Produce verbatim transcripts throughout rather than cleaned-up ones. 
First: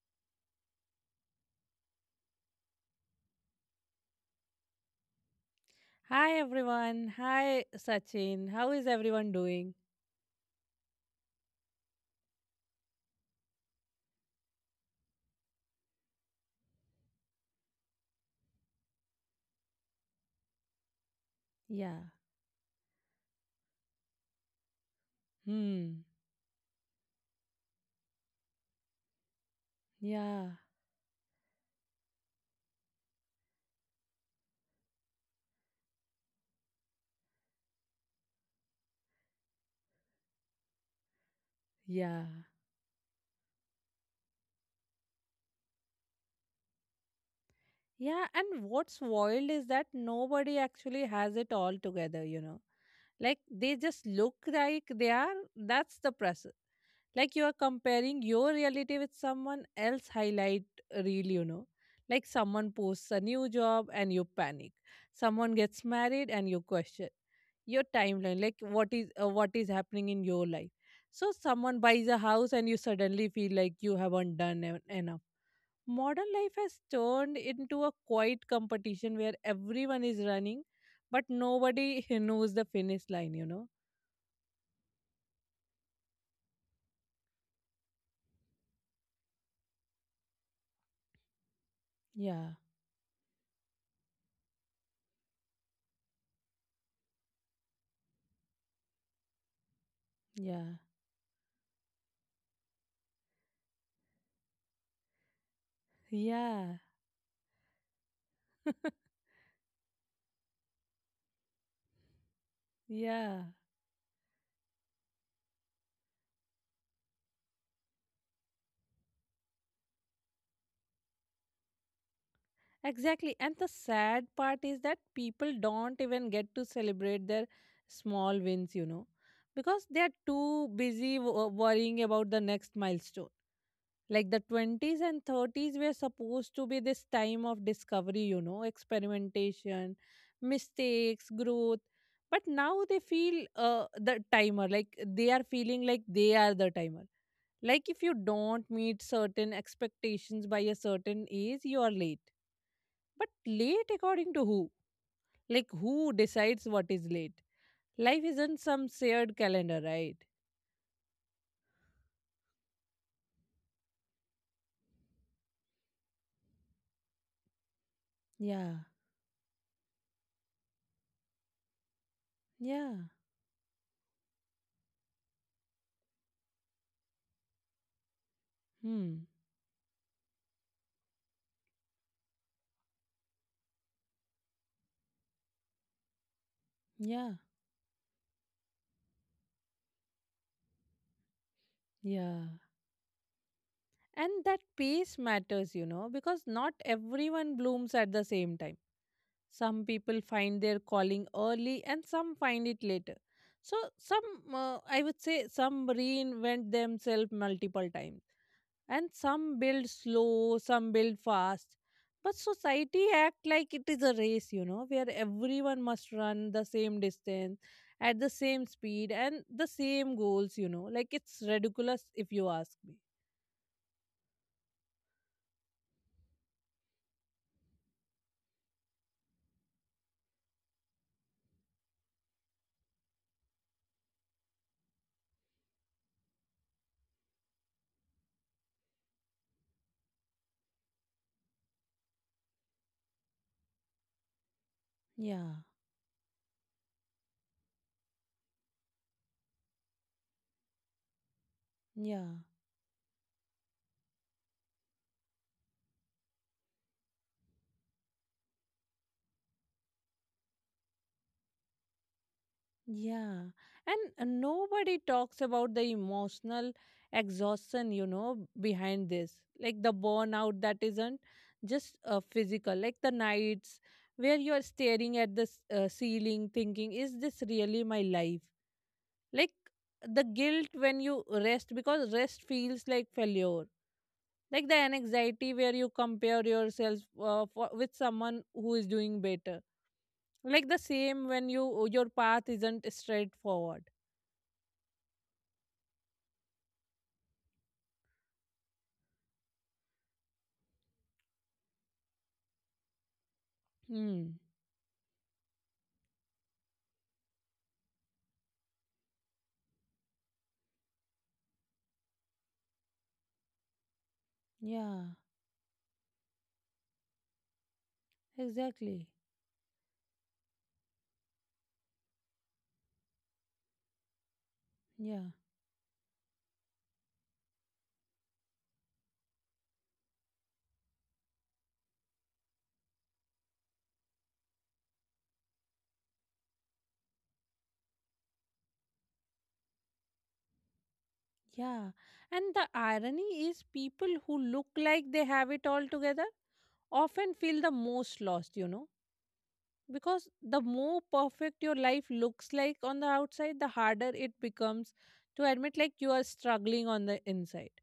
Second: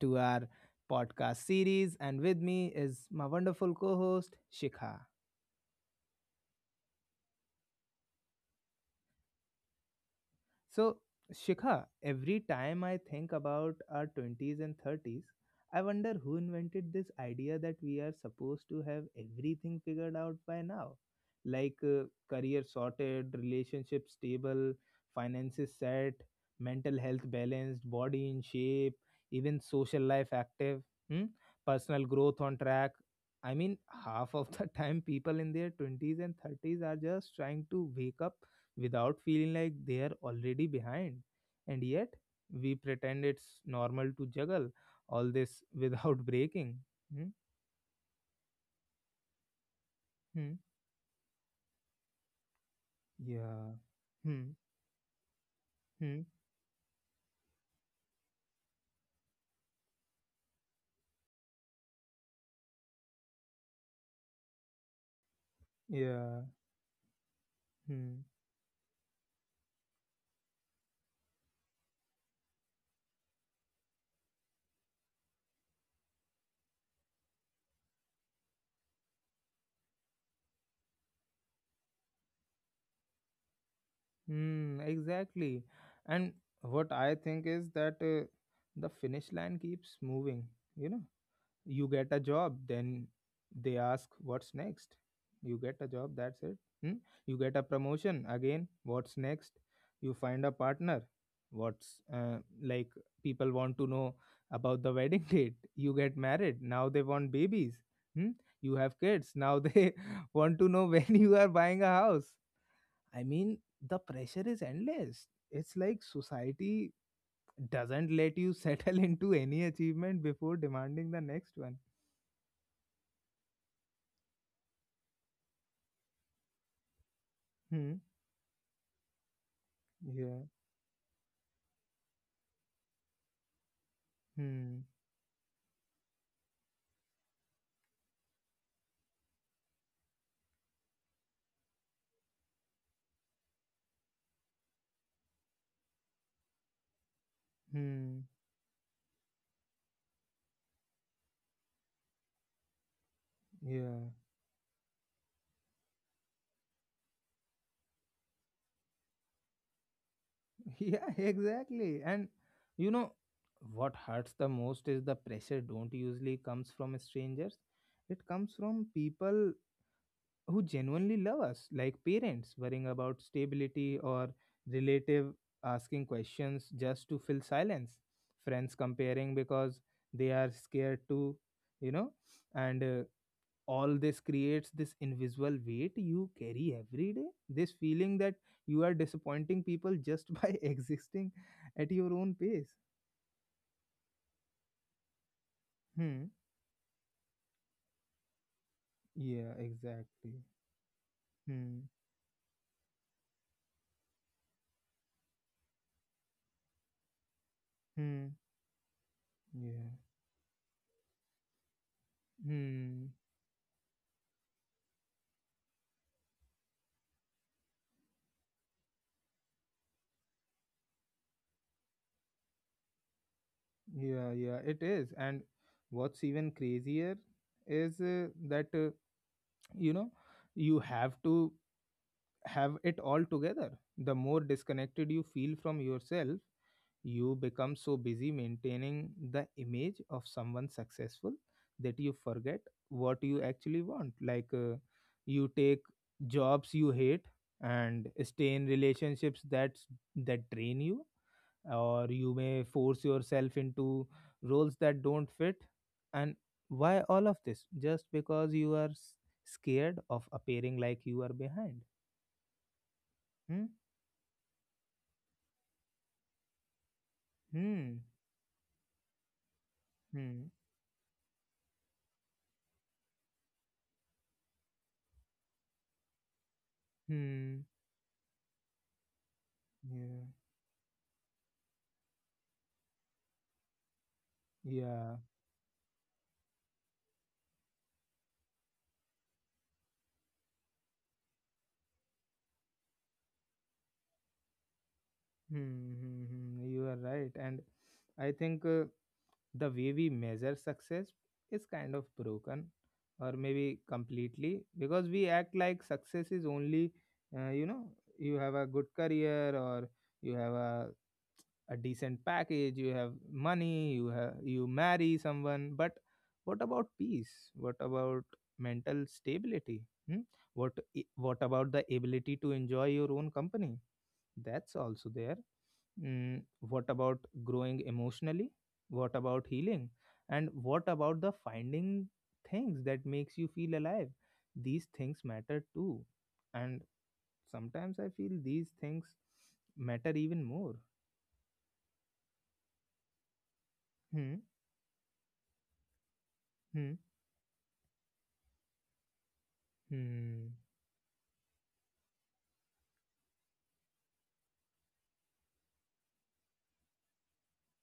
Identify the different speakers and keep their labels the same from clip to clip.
Speaker 1: to our podcast series. And with me is my wonderful co host, Shikha.
Speaker 2: Hi everyone. Hi Sachin. How is everyone doing?
Speaker 1: So, Shikha, every time I think about our twenties and thirties, I wonder who invented this idea that we are supposed to have everything figured out by now. Like
Speaker 2: Yeah.
Speaker 1: uh, career sorted, relationship stable, finances
Speaker 2: Hmm.
Speaker 1: set, mental health balanced, body in shape, even social life
Speaker 2: Yeah.
Speaker 1: active, hmm? personal growth on track. I mean, half of the time people in their twenties and thirties are just trying to wake up without feeling like they are already behind. And yet,
Speaker 2: Yeah.
Speaker 1: we pretend it's normal to juggle all this without breaking. Hmm?
Speaker 2: Yeah, and what's wild is that nobody
Speaker 1: Hmm?
Speaker 2: actually has it all together, you know. Like
Speaker 1: Yeah.
Speaker 2: they just look
Speaker 1: Hmm.
Speaker 2: like they are. That's the
Speaker 1: Hmm.
Speaker 2: press. Like you are comparing your reality with someone else highlight reel, you know. Like someone posts a new job and you panic. Someone gets married
Speaker 1: Yeah.
Speaker 2: and you question your
Speaker 1: Hmm.
Speaker 2: timeline. Like what is uh, what is happening in your life. So someone buys a house and you suddenly feel like you haven't done en- enough. Modern life has turned into a quiet competition where everyone is running but nobody knows the finish line you know
Speaker 1: Hmm. Exactly. And what I think is that uh, the finish line keeps moving, you know, you get a
Speaker 2: Yeah,
Speaker 1: job, then they ask what's next. You get a job, that's it. hmm? You get a promotion, again what's next. You find a
Speaker 2: yeah,
Speaker 1: partner. What's uh, like people want to know about the wedding date. You get married,
Speaker 2: yeah,
Speaker 1: now they want babies. hmm? You have kids, now they want to know when you are buying a house. I
Speaker 2: yeah.
Speaker 1: mean, the pressure is endless. It's like society doesn't let you settle into any achievement before demanding the next one.
Speaker 2: Exactly. And the sad part is that people don't even get to celebrate their
Speaker 1: Hmm.
Speaker 2: small wins, you know, because they are
Speaker 1: Yeah.
Speaker 2: too busy wo- worrying about the next milestone. Like the
Speaker 1: Hmm.
Speaker 2: twenties and thirties were supposed to be this time of discovery, you know, experimentation, mistakes, growth. But now they feel uh, the timer, like they are feeling like they are the timer. Like if you
Speaker 1: Hmm.
Speaker 2: don't meet certain expectations by a certain age, you are late, but late
Speaker 1: Yeah.
Speaker 2: according to who? Like who decides what is late? Life isn't some shared calendar, right?
Speaker 1: Yeah, exactly. And you know what hurts the most is the pressure don't usually comes from strangers. It comes
Speaker 2: Yeah.
Speaker 1: from people who genuinely love us, like parents worrying
Speaker 2: Yeah.
Speaker 1: about stability, or relative asking questions just to fill silence. Friends
Speaker 2: Hmm.
Speaker 1: comparing because they are scared to, you know, and uh, all this creates this invisible weight you carry every day,
Speaker 2: Yeah.
Speaker 1: this feeling that you are disappointing people just by existing at your own
Speaker 2: Yeah.
Speaker 1: pace.
Speaker 2: And that pace matters, you know,
Speaker 1: hmm
Speaker 2: because not everyone blooms at the same time.
Speaker 1: yeah,
Speaker 2: Some people
Speaker 1: exactly.
Speaker 2: find their calling early
Speaker 1: hmm
Speaker 2: and some find it later. So, some, uh, I would say, some reinvent themselves multiple times.
Speaker 1: hmm
Speaker 2: And some
Speaker 1: yeah.
Speaker 2: build slow, some build fast. But society
Speaker 1: hmm
Speaker 2: act like it is a race, you know, where everyone must run the same distance at the same speed and the same goals, you know. Like it's ridiculous if you ask me.
Speaker 1: yeah, yeah, it is. And what's even crazier is uh, that uh, you know, you have to have it all together, the more disconnected you feel from yourself. You become so busy maintaining the image of someone successful that you forget what you actually want. Like, uh, you
Speaker 2: Yeah.
Speaker 1: take jobs you hate and stay in relationships that that drain you, or
Speaker 2: Yeah,
Speaker 1: you may force yourself into roles that don't fit. And why all of this? Just because you are s- scared of appearing like you are behind.
Speaker 2: yeah.
Speaker 1: hmm
Speaker 2: And uh, nobody talks about the emotional exhaustion,
Speaker 1: hmm
Speaker 2: you know, behind this. Like the burnout that isn't just uh, physical, like the nights where you're staring at the s- uh, ceiling thinking, is this
Speaker 1: hmm
Speaker 2: really my life? Like the
Speaker 1: hmm
Speaker 2: guilt when you rest, because rest feels like failure. Like the
Speaker 1: yeah, yeah.
Speaker 2: anxiety where you compare yourself uh, for, with someone who is doing better, like the same when you your path isn't straightforward.
Speaker 1: Hmm, hmm, hmm, hmm. You are right. And I think uh, the way we measure success is kind of broken, or maybe
Speaker 2: Hmm.
Speaker 1: completely, because we act like success is only, uh, you know, you have a good career, or you have a, a decent package, you have money, you have, you
Speaker 2: Yeah,
Speaker 1: marry someone. But what about peace? What about mental
Speaker 2: exactly.
Speaker 1: stability? Hmm? What i- what about the ability to enjoy your own company? That's also
Speaker 2: Yeah.
Speaker 1: there. Mm, what about growing emotionally? What about healing? And what about the finding things that makes you feel alive? These things matter too. And sometimes I feel these things matter even more.
Speaker 2: Yeah, and the irony is people
Speaker 1: Hmm.
Speaker 2: who look like they have it all together
Speaker 1: Hmm.
Speaker 2: often feel the most lost you know Because
Speaker 1: Hmm.
Speaker 2: the more perfect your life looks like on the outside, the harder it becomes to admit like you are struggling on the inside.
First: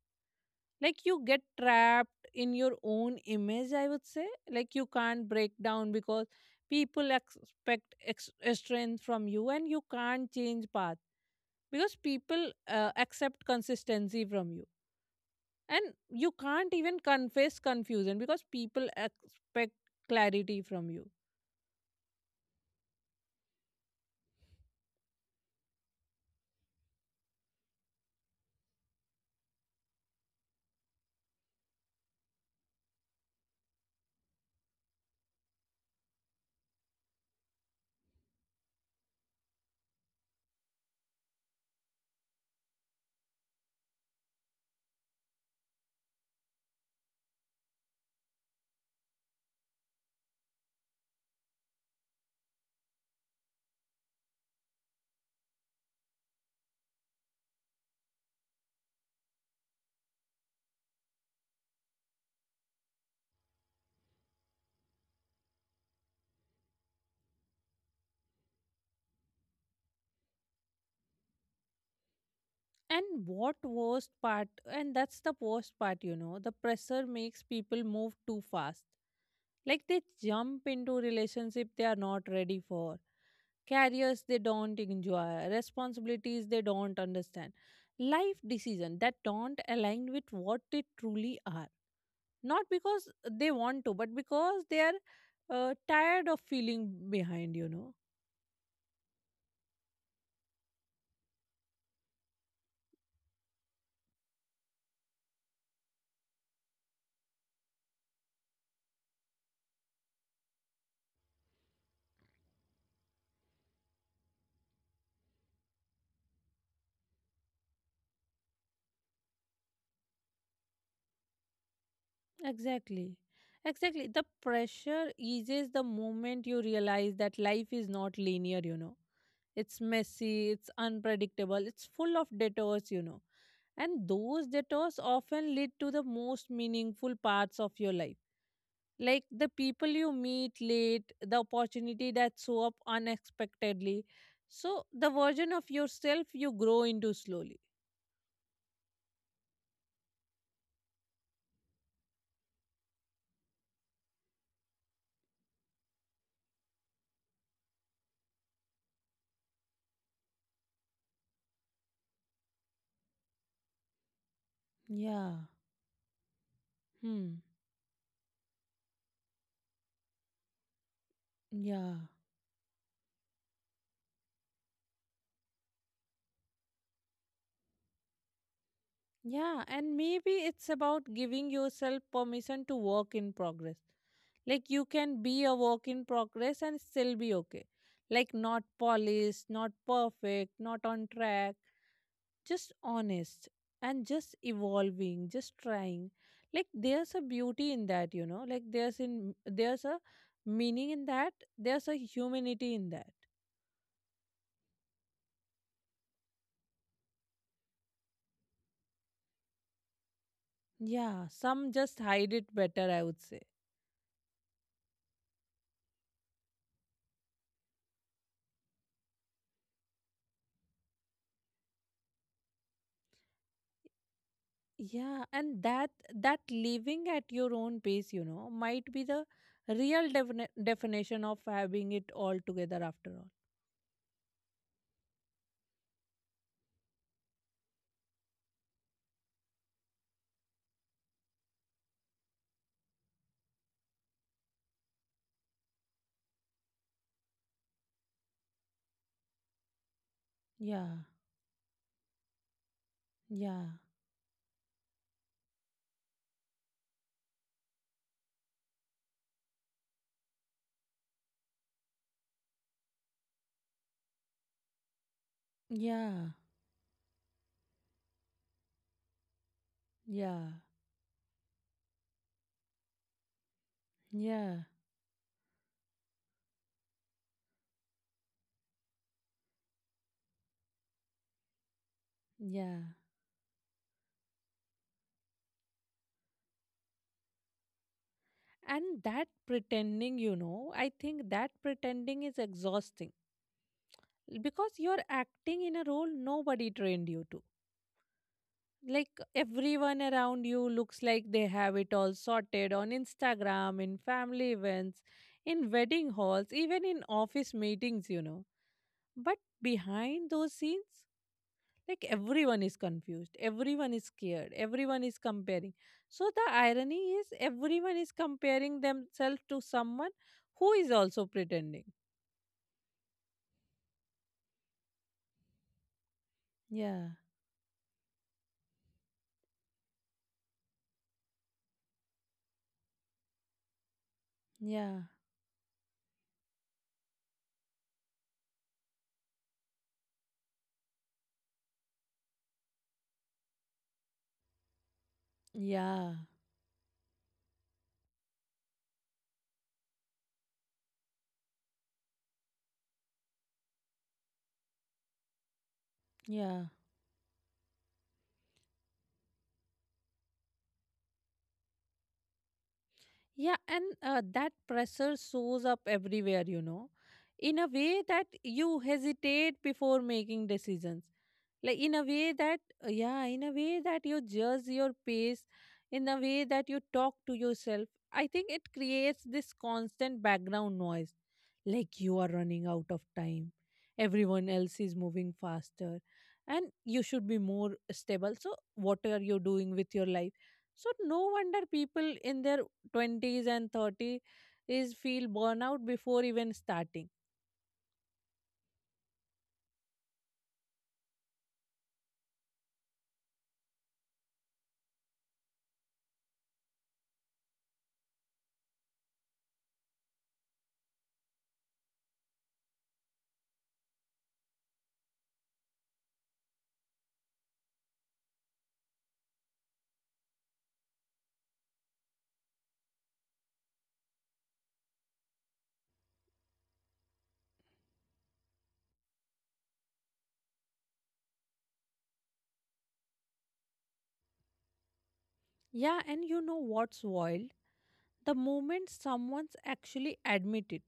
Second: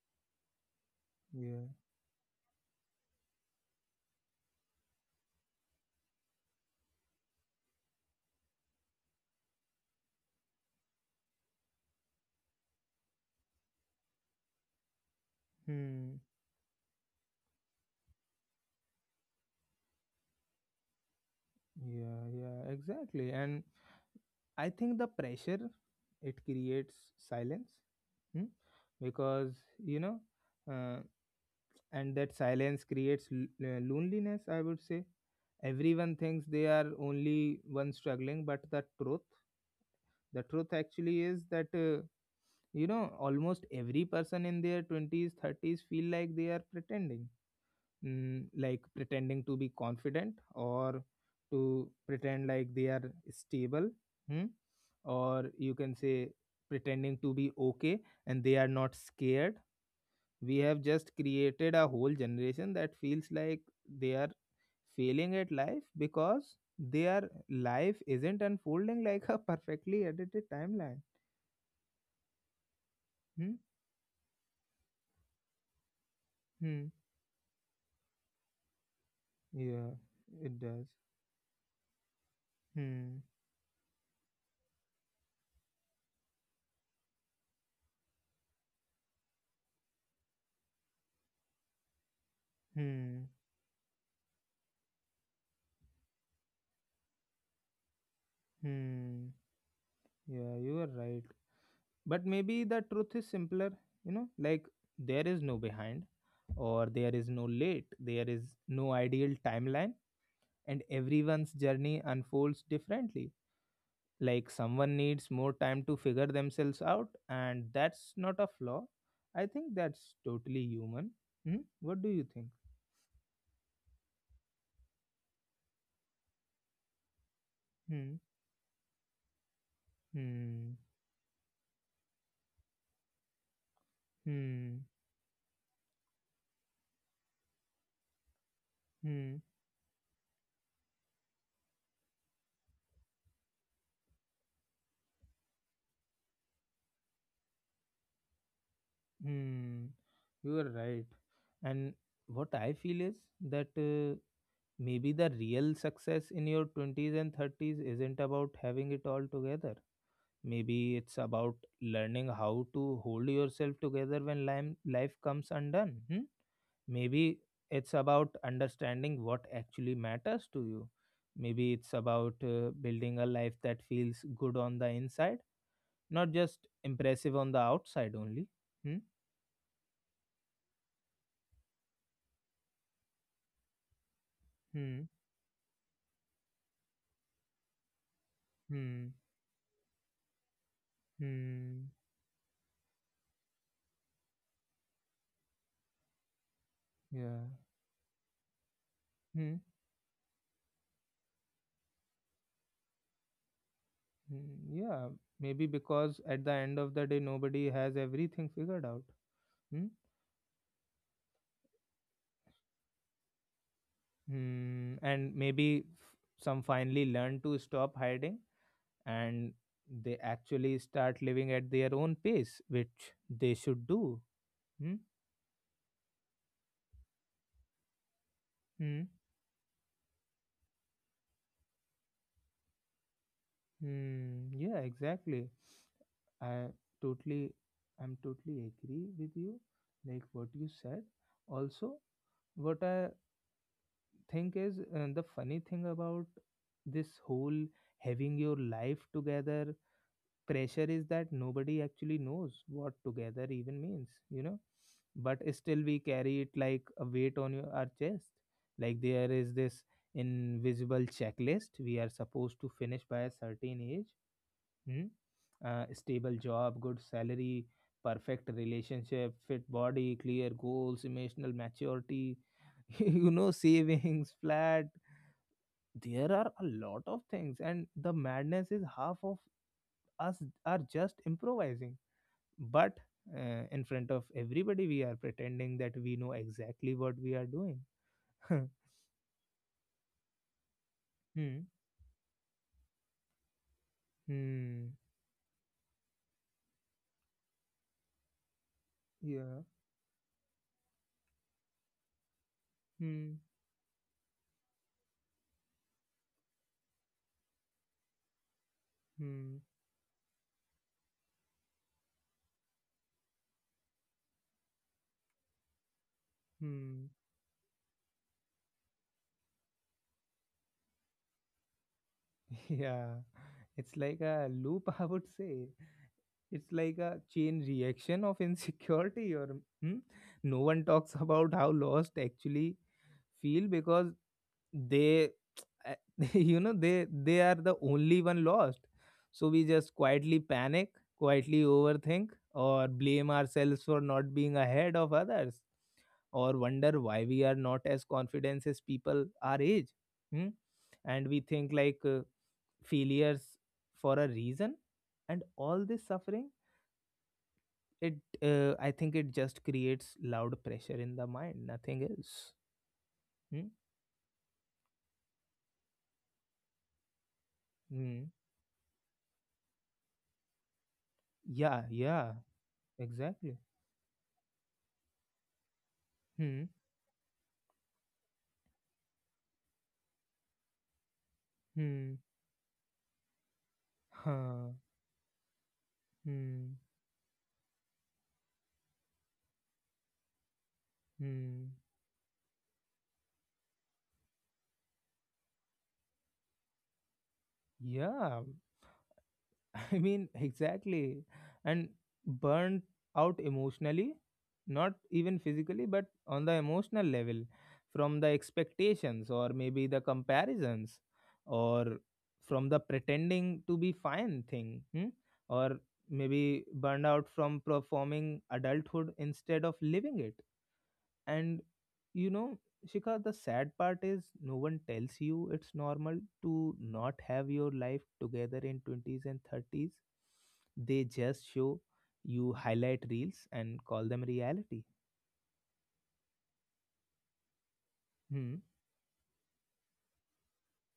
Speaker 2: Like you get
Speaker 1: Yeah.
Speaker 2: trapped in your own image, I would say. Like you can't break down because people expect ex- eh, strength from you, and you can't change path because people uh, accept consistency from you, and
Speaker 1: Hmm.
Speaker 2: you can't even confess confusion because people expect clarity from you.
Speaker 1: Yeah. Yeah. Exactly. And I think the pressure, it creates silence. Hmm? Because you know, uh, and that silence creates l- uh, loneliness, I would say. Everyone thinks they are only one struggling, but the truth the truth actually is that, uh, you know, almost every person in their twenties, thirties feel like they are pretending. Mm, like pretending to be confident, or to pretend like they are stable, hmm? or you can say pretending to be okay, and they are not scared. We have just created a whole generation that feels like they are failing at life because their life isn't unfolding like a perfectly edited timeline.
Speaker 2: And
Speaker 1: Hmm?
Speaker 2: what worst part, and that's the worst part, you know, the
Speaker 1: Hmm.
Speaker 2: pressure makes people move too fast.
Speaker 1: Yeah,
Speaker 2: Like they
Speaker 1: it
Speaker 2: jump
Speaker 1: does.
Speaker 2: into relationship they are not ready for,
Speaker 1: Hmm.
Speaker 2: careers they don't enjoy, responsibilities they don't understand, life decisions that don't align with what they truly are. Not because
Speaker 1: Hmm.
Speaker 2: they want to, but because they are uh, tired of feeling behind, you know.
Speaker 1: Hmm. Yeah, you are right. But maybe the truth is simpler, you know, like there is no behind, or there is no late, there is no ideal timeline, and everyone's journey unfolds differently. Like someone needs more time to figure themselves out, and that's not a flaw. I think that's totally human. Hmm? What do you think?
Speaker 2: Exactly. Exactly. The pressure eases the moment you realize that life is
Speaker 1: hmm
Speaker 2: not linear, you know. It's messy,
Speaker 1: hmm
Speaker 2: it's unpredictable, it's full of detours, you know. And those
Speaker 1: hmm
Speaker 2: detours often lead to the most meaningful parts of your life. Like
Speaker 1: hmm
Speaker 2: the people you meet late, the opportunity that show up unexpectedly. So the version of yourself you grow into slowly.
Speaker 1: hmm you are right. And what I feel is that uh, maybe the real success in your twenties and thirties isn't about having it all together. Maybe it's about learning how to hold yourself together when lime- life
Speaker 2: Yeah.
Speaker 1: comes undone. Hmm. Maybe
Speaker 2: Hmm.
Speaker 1: it's about understanding what actually matters to you. Maybe it's
Speaker 2: Yeah.
Speaker 1: about uh, building a life that feels good on the inside, not just impressive on the outside only. Hmm?
Speaker 2: Yeah, and maybe it's about giving yourself permission to work in progress. Like you
Speaker 1: Hmm.
Speaker 2: can be a work in progress and still be okay. Like not
Speaker 1: Hmm.
Speaker 2: polished, not perfect, not on track,
Speaker 1: Hmm.
Speaker 2: just honest and just evolving, just trying. Like there's a
Speaker 1: Yeah.
Speaker 2: beauty in that, you know. Like there's in
Speaker 1: Hmm.
Speaker 2: there's a meaning in that. There's a humanity in that.
Speaker 1: Hmm. Yeah. Maybe because at the end of the day, nobody has everything figured out. Hmm.
Speaker 2: Yeah, some just hide it better, I would say.
Speaker 1: Hmm. And maybe f- some finally learn to stop hiding, and they actually start living at their own pace, which they should do. Hmm?
Speaker 2: Yeah, and that that living at your own pace, you know, might
Speaker 1: Hmm?
Speaker 2: be the real defini- definition of having it all together after all.
Speaker 1: Hmm. Yeah, exactly. I totally, I'm totally agree with you, like what you said. Also, what I think is uh, the funny thing about this whole having your life together pressure
Speaker 2: Yeah,
Speaker 1: is that nobody actually knows what together
Speaker 2: yeah,
Speaker 1: even means, you know. But still we carry it like a weight on your, our chest, like there is this invisible checklist we are supposed to finish by a certain age. hmm? Uh, stable
Speaker 2: yeah,
Speaker 1: job, good salary, perfect relationship, fit body, clear
Speaker 2: yeah,
Speaker 1: goals, emotional maturity, you know, savings,
Speaker 2: yeah,
Speaker 1: flat, there are a lot of things. And the madness is half of us are just improvising.
Speaker 2: yeah.
Speaker 1: But uh, in front of everybody we are pretending that we know exactly what we are doing.
Speaker 2: And that pretending, you know, I think that
Speaker 1: hmm
Speaker 2: pretending is exhausting, because
Speaker 1: hmm
Speaker 2: you're acting in a role nobody trained you to. Like
Speaker 1: Yeah.
Speaker 2: everyone around you looks like they have it all sorted on
Speaker 1: hmm
Speaker 2: Instagram, in family events, in wedding halls, even in office meetings, you know. But
Speaker 1: hmm
Speaker 2: behind those scenes, like everyone is confused, everyone is scared, everyone is comparing. So the
Speaker 1: hmm
Speaker 2: irony is, everyone is comparing themselves to someone who is also pretending.
Speaker 1: yeah, it's like a loop. I would say it's like
Speaker 2: Yeah,
Speaker 1: a chain reaction of insecurity. Or, hmm? No one talks about how lost actually feel, because
Speaker 2: yeah,
Speaker 1: they you know, they they are the only one lost. So we just quietly panic, quietly overthink, or blame ourselves for not being ahead of others,
Speaker 2: yeah,
Speaker 1: or wonder why we are not as confident as people our age. hmm? And we think like, uh, failures, for a reason, and all this suffering,
Speaker 2: yeah.
Speaker 1: it uh, I think it just creates loud pressure in the mind, nothing else.
Speaker 2: Yeah,
Speaker 1: Hmm?
Speaker 2: and uh, that pressure shows up everywhere, you know, in a way
Speaker 1: Hmm.
Speaker 2: that you hesitate before making decisions,
Speaker 1: Yeah,
Speaker 2: like in a
Speaker 1: yeah,
Speaker 2: way that uh, yeah, in
Speaker 1: exactly.
Speaker 2: a way that you judge your pace, in a way
Speaker 1: Hmm,
Speaker 2: that you talk to yourself. I think it creates this constant background noise, like
Speaker 1: hmm,
Speaker 2: you are running out of time, everyone
Speaker 1: huh,
Speaker 2: else is moving faster, and
Speaker 1: hmm,
Speaker 2: you should be more stable, so what are you doing with your life? So no wonder
Speaker 1: hmm.
Speaker 2: people in their twenties and thirties is feel burnout before even starting.
Speaker 1: Yeah, I mean, exactly. And burnt out emotionally, not even physically, but on the emotional level, from the expectations, or maybe the comparisons, or from the pretending to be fine thing, hmm? Or maybe burned out from performing adulthood instead of living it. And you know, Shikha, the sad part is no one tells you it's normal to not have your life together in twenties and thirties. They just show you highlight reels and call them reality.
Speaker 2: Yeah, and you know what's wild, the
Speaker 1: Hmm.
Speaker 2: moment someone's actually admit it,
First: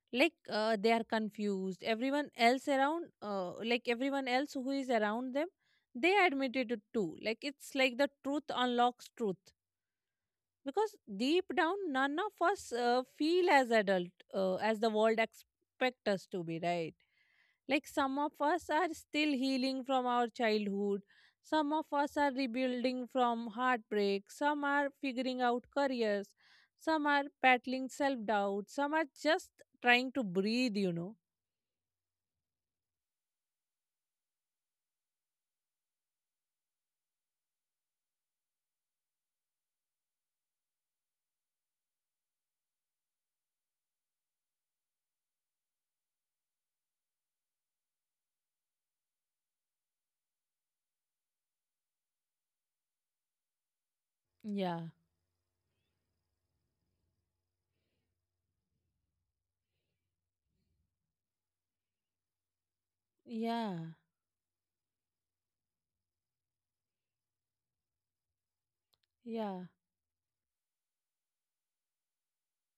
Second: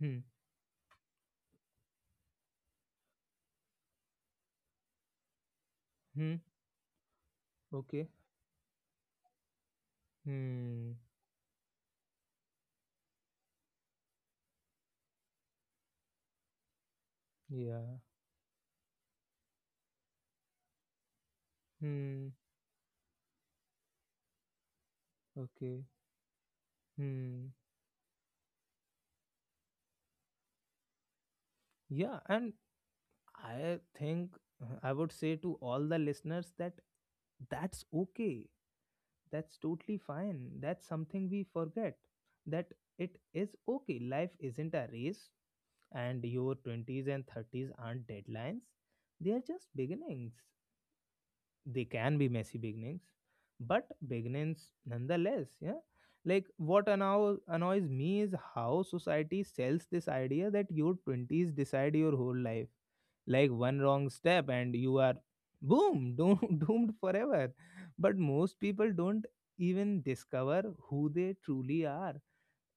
Speaker 1: Hmm.
Speaker 2: like uh, they are confused, everyone else around uh, like everyone else who is around them, they
Speaker 1: Hmm.
Speaker 2: admitted it too. Like it's like
Speaker 1: Okay.
Speaker 2: the truth unlocks truth.
Speaker 1: Hmm.
Speaker 2: Because deep down none of us uh, feel as adult uh, as the world expect us to be, right? Like
Speaker 1: Yeah.
Speaker 2: some of us are still healing from our childhood, some of us are
Speaker 1: Hmm.
Speaker 2: rebuilding from heartbreak, some are figuring out
Speaker 1: Okay.
Speaker 2: careers, some are
Speaker 1: Hmm.
Speaker 2: battling self doubt, some are just trying to breathe, you know.
Speaker 1: Yeah. And I think uh, I would say to all the listeners that that's okay. that's totally fine. That's something we forget, that it is okay. Life isn't a race, and your twenties and thirties aren't deadlines. They are just beginnings. They can be messy beginnings, but beginnings
Speaker 2: Yeah.
Speaker 1: nonetheless. Yeah. Like what annoys, annoys me is how society sells this idea that your twenties decide your whole life, like one
Speaker 2: Yeah,
Speaker 1: wrong step and you are boom doomed, doomed forever. But most people don't
Speaker 2: yeah.
Speaker 1: even discover who they truly are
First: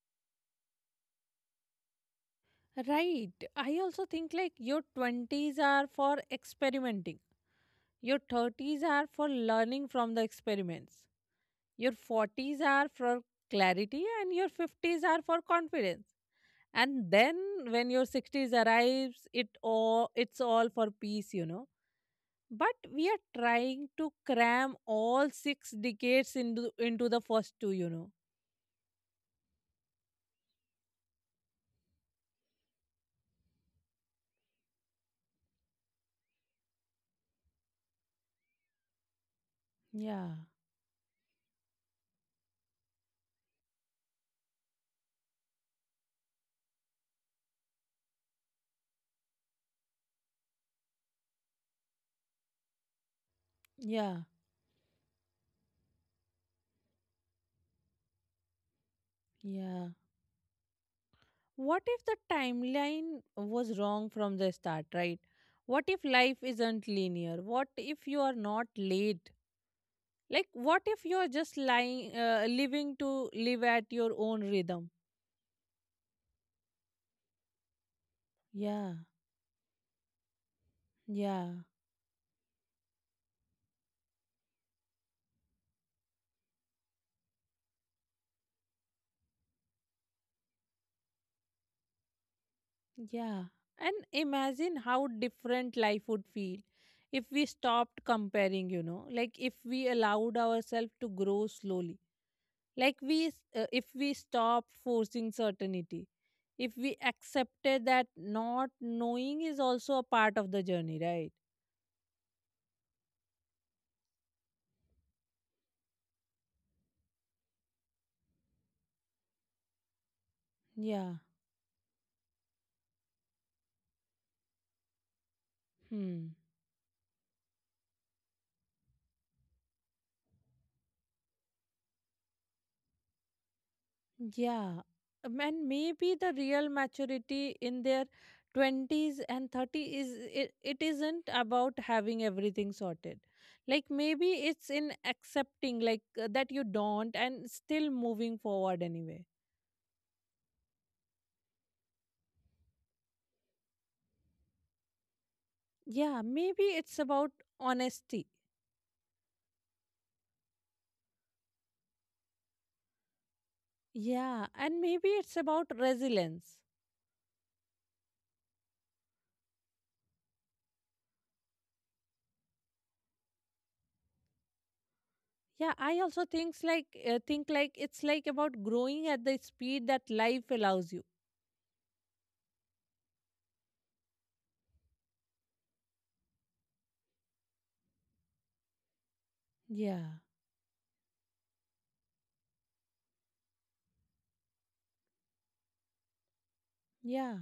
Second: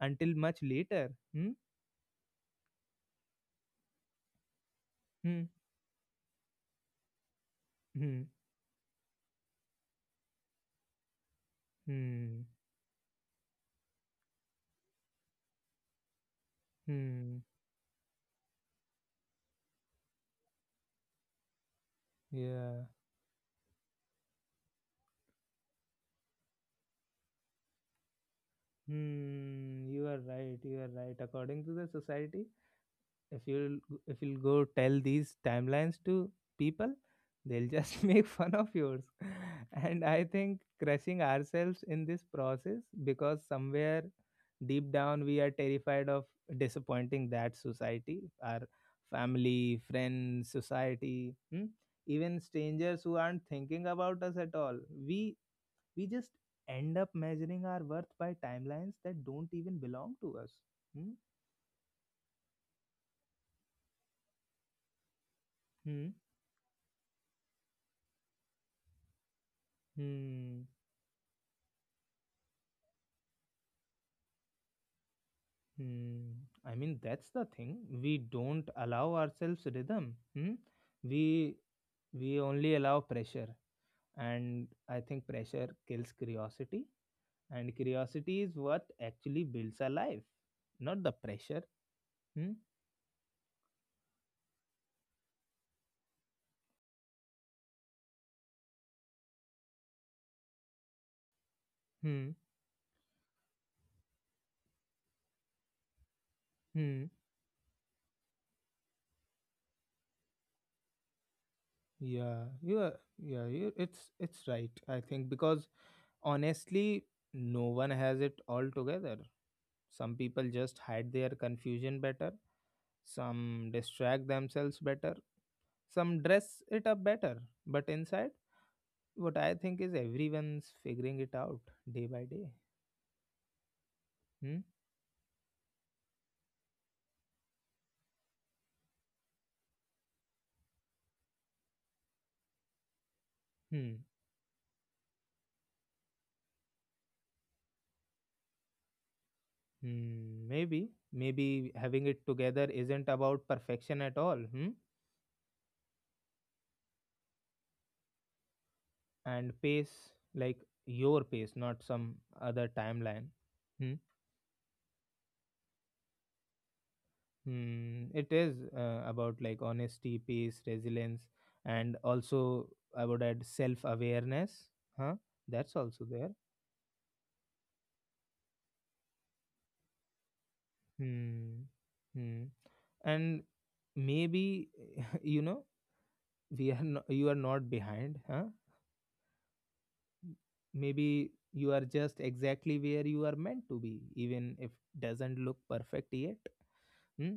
Speaker 1: until much later. hmm?
Speaker 2: Right. I also think like your
Speaker 1: Hmm.
Speaker 2: twenties are for experimenting. Your
Speaker 1: Hmm.
Speaker 2: thirties are for learning from the experiments. Your
Speaker 1: Hmm.
Speaker 2: forties are for clarity, and your fifties are for confidence. And then
Speaker 1: Hmm.
Speaker 2: when your sixties arrives, it all it's all for peace, you know. But
Speaker 1: yeah
Speaker 2: we are trying to cram all six decades into into the first two, you know.
Speaker 1: hmm you are right, you are right. According to the society, if you'll if you'll go tell these timelines to people, they'll just make fun of yours. And I
Speaker 2: Yeah,
Speaker 1: think crushing ourselves in this process, because somewhere deep down we are terrified of disappointing that society, our family, friends, society, hmm? even strangers who aren't thinking about
Speaker 2: yeah,
Speaker 1: us at all. We we just end up measuring our worth by timelines that don't even
Speaker 2: yeah.
Speaker 1: belong to us. hmm?
Speaker 2: What if the timeline was wrong from the start, right? What if
Speaker 1: Hmm?
Speaker 2: life isn't linear? What if you are not late? Like,
Speaker 1: Hmm.
Speaker 2: what if you are just lying, uh, living to live at your own rhythm?
Speaker 1: Hmm, I mean that's the thing. We don't
Speaker 2: Yeah,
Speaker 1: allow ourselves rhythm. Hmm?
Speaker 2: yeah,
Speaker 1: We we only allow pressure, and I think pressure kills curiosity, and curiosity is what actually builds a life, not the pressure. Hmm?
Speaker 2: yeah. And imagine how different life would feel if we stopped comparing, you know, like if we allowed ourselves to grow slowly.
Speaker 1: Hmm.
Speaker 2: Like we s- uh, if we stop forcing certainty, if we
Speaker 1: Hmm.
Speaker 2: accepted that not knowing is also a part of the journey, right?
Speaker 1: Yeah. Yeah. Yeah. You, it's it's right. I think because honestly, no one has it all together. Some people just
Speaker 2: Yeah.
Speaker 1: hide their confusion better. Some distract themselves better. Some
Speaker 2: Hmm.
Speaker 1: dress it up better, but inside, what I think is everyone's figuring it out day by day. Hmm?
Speaker 2: Yeah. Um, and maybe the real maturity in their twenties and thirty is it, it isn't about having everything sorted. Like
Speaker 1: Hmm.
Speaker 2: maybe it's in accepting like uh, that you don't, and still moving forward anyway.
Speaker 1: Hmm. Maybe, maybe having it together isn't about perfection at all. Hmm?
Speaker 2: Yeah, maybe it's about honesty.
Speaker 1: And pace, like your pace, not some other timeline. Hmm?
Speaker 2: Yeah, and maybe it's about resilience.
Speaker 1: Hmm. It is uh, about like honesty, pace, resilience, and also I would add self awareness. Huh?
Speaker 2: Yeah,
Speaker 1: That's
Speaker 2: I
Speaker 1: also
Speaker 2: also
Speaker 1: there.
Speaker 2: thinks like uh, think like it's like about growing at the speed that life allows you.
Speaker 1: Hmm. Hmm. And maybe you know, we are no, you are not behind, huh?
Speaker 2: Yeah.
Speaker 1: Maybe you are just exactly where you are meant to be, even if doesn't look perfect yet.
Speaker 2: Yeah.
Speaker 1: Hmm?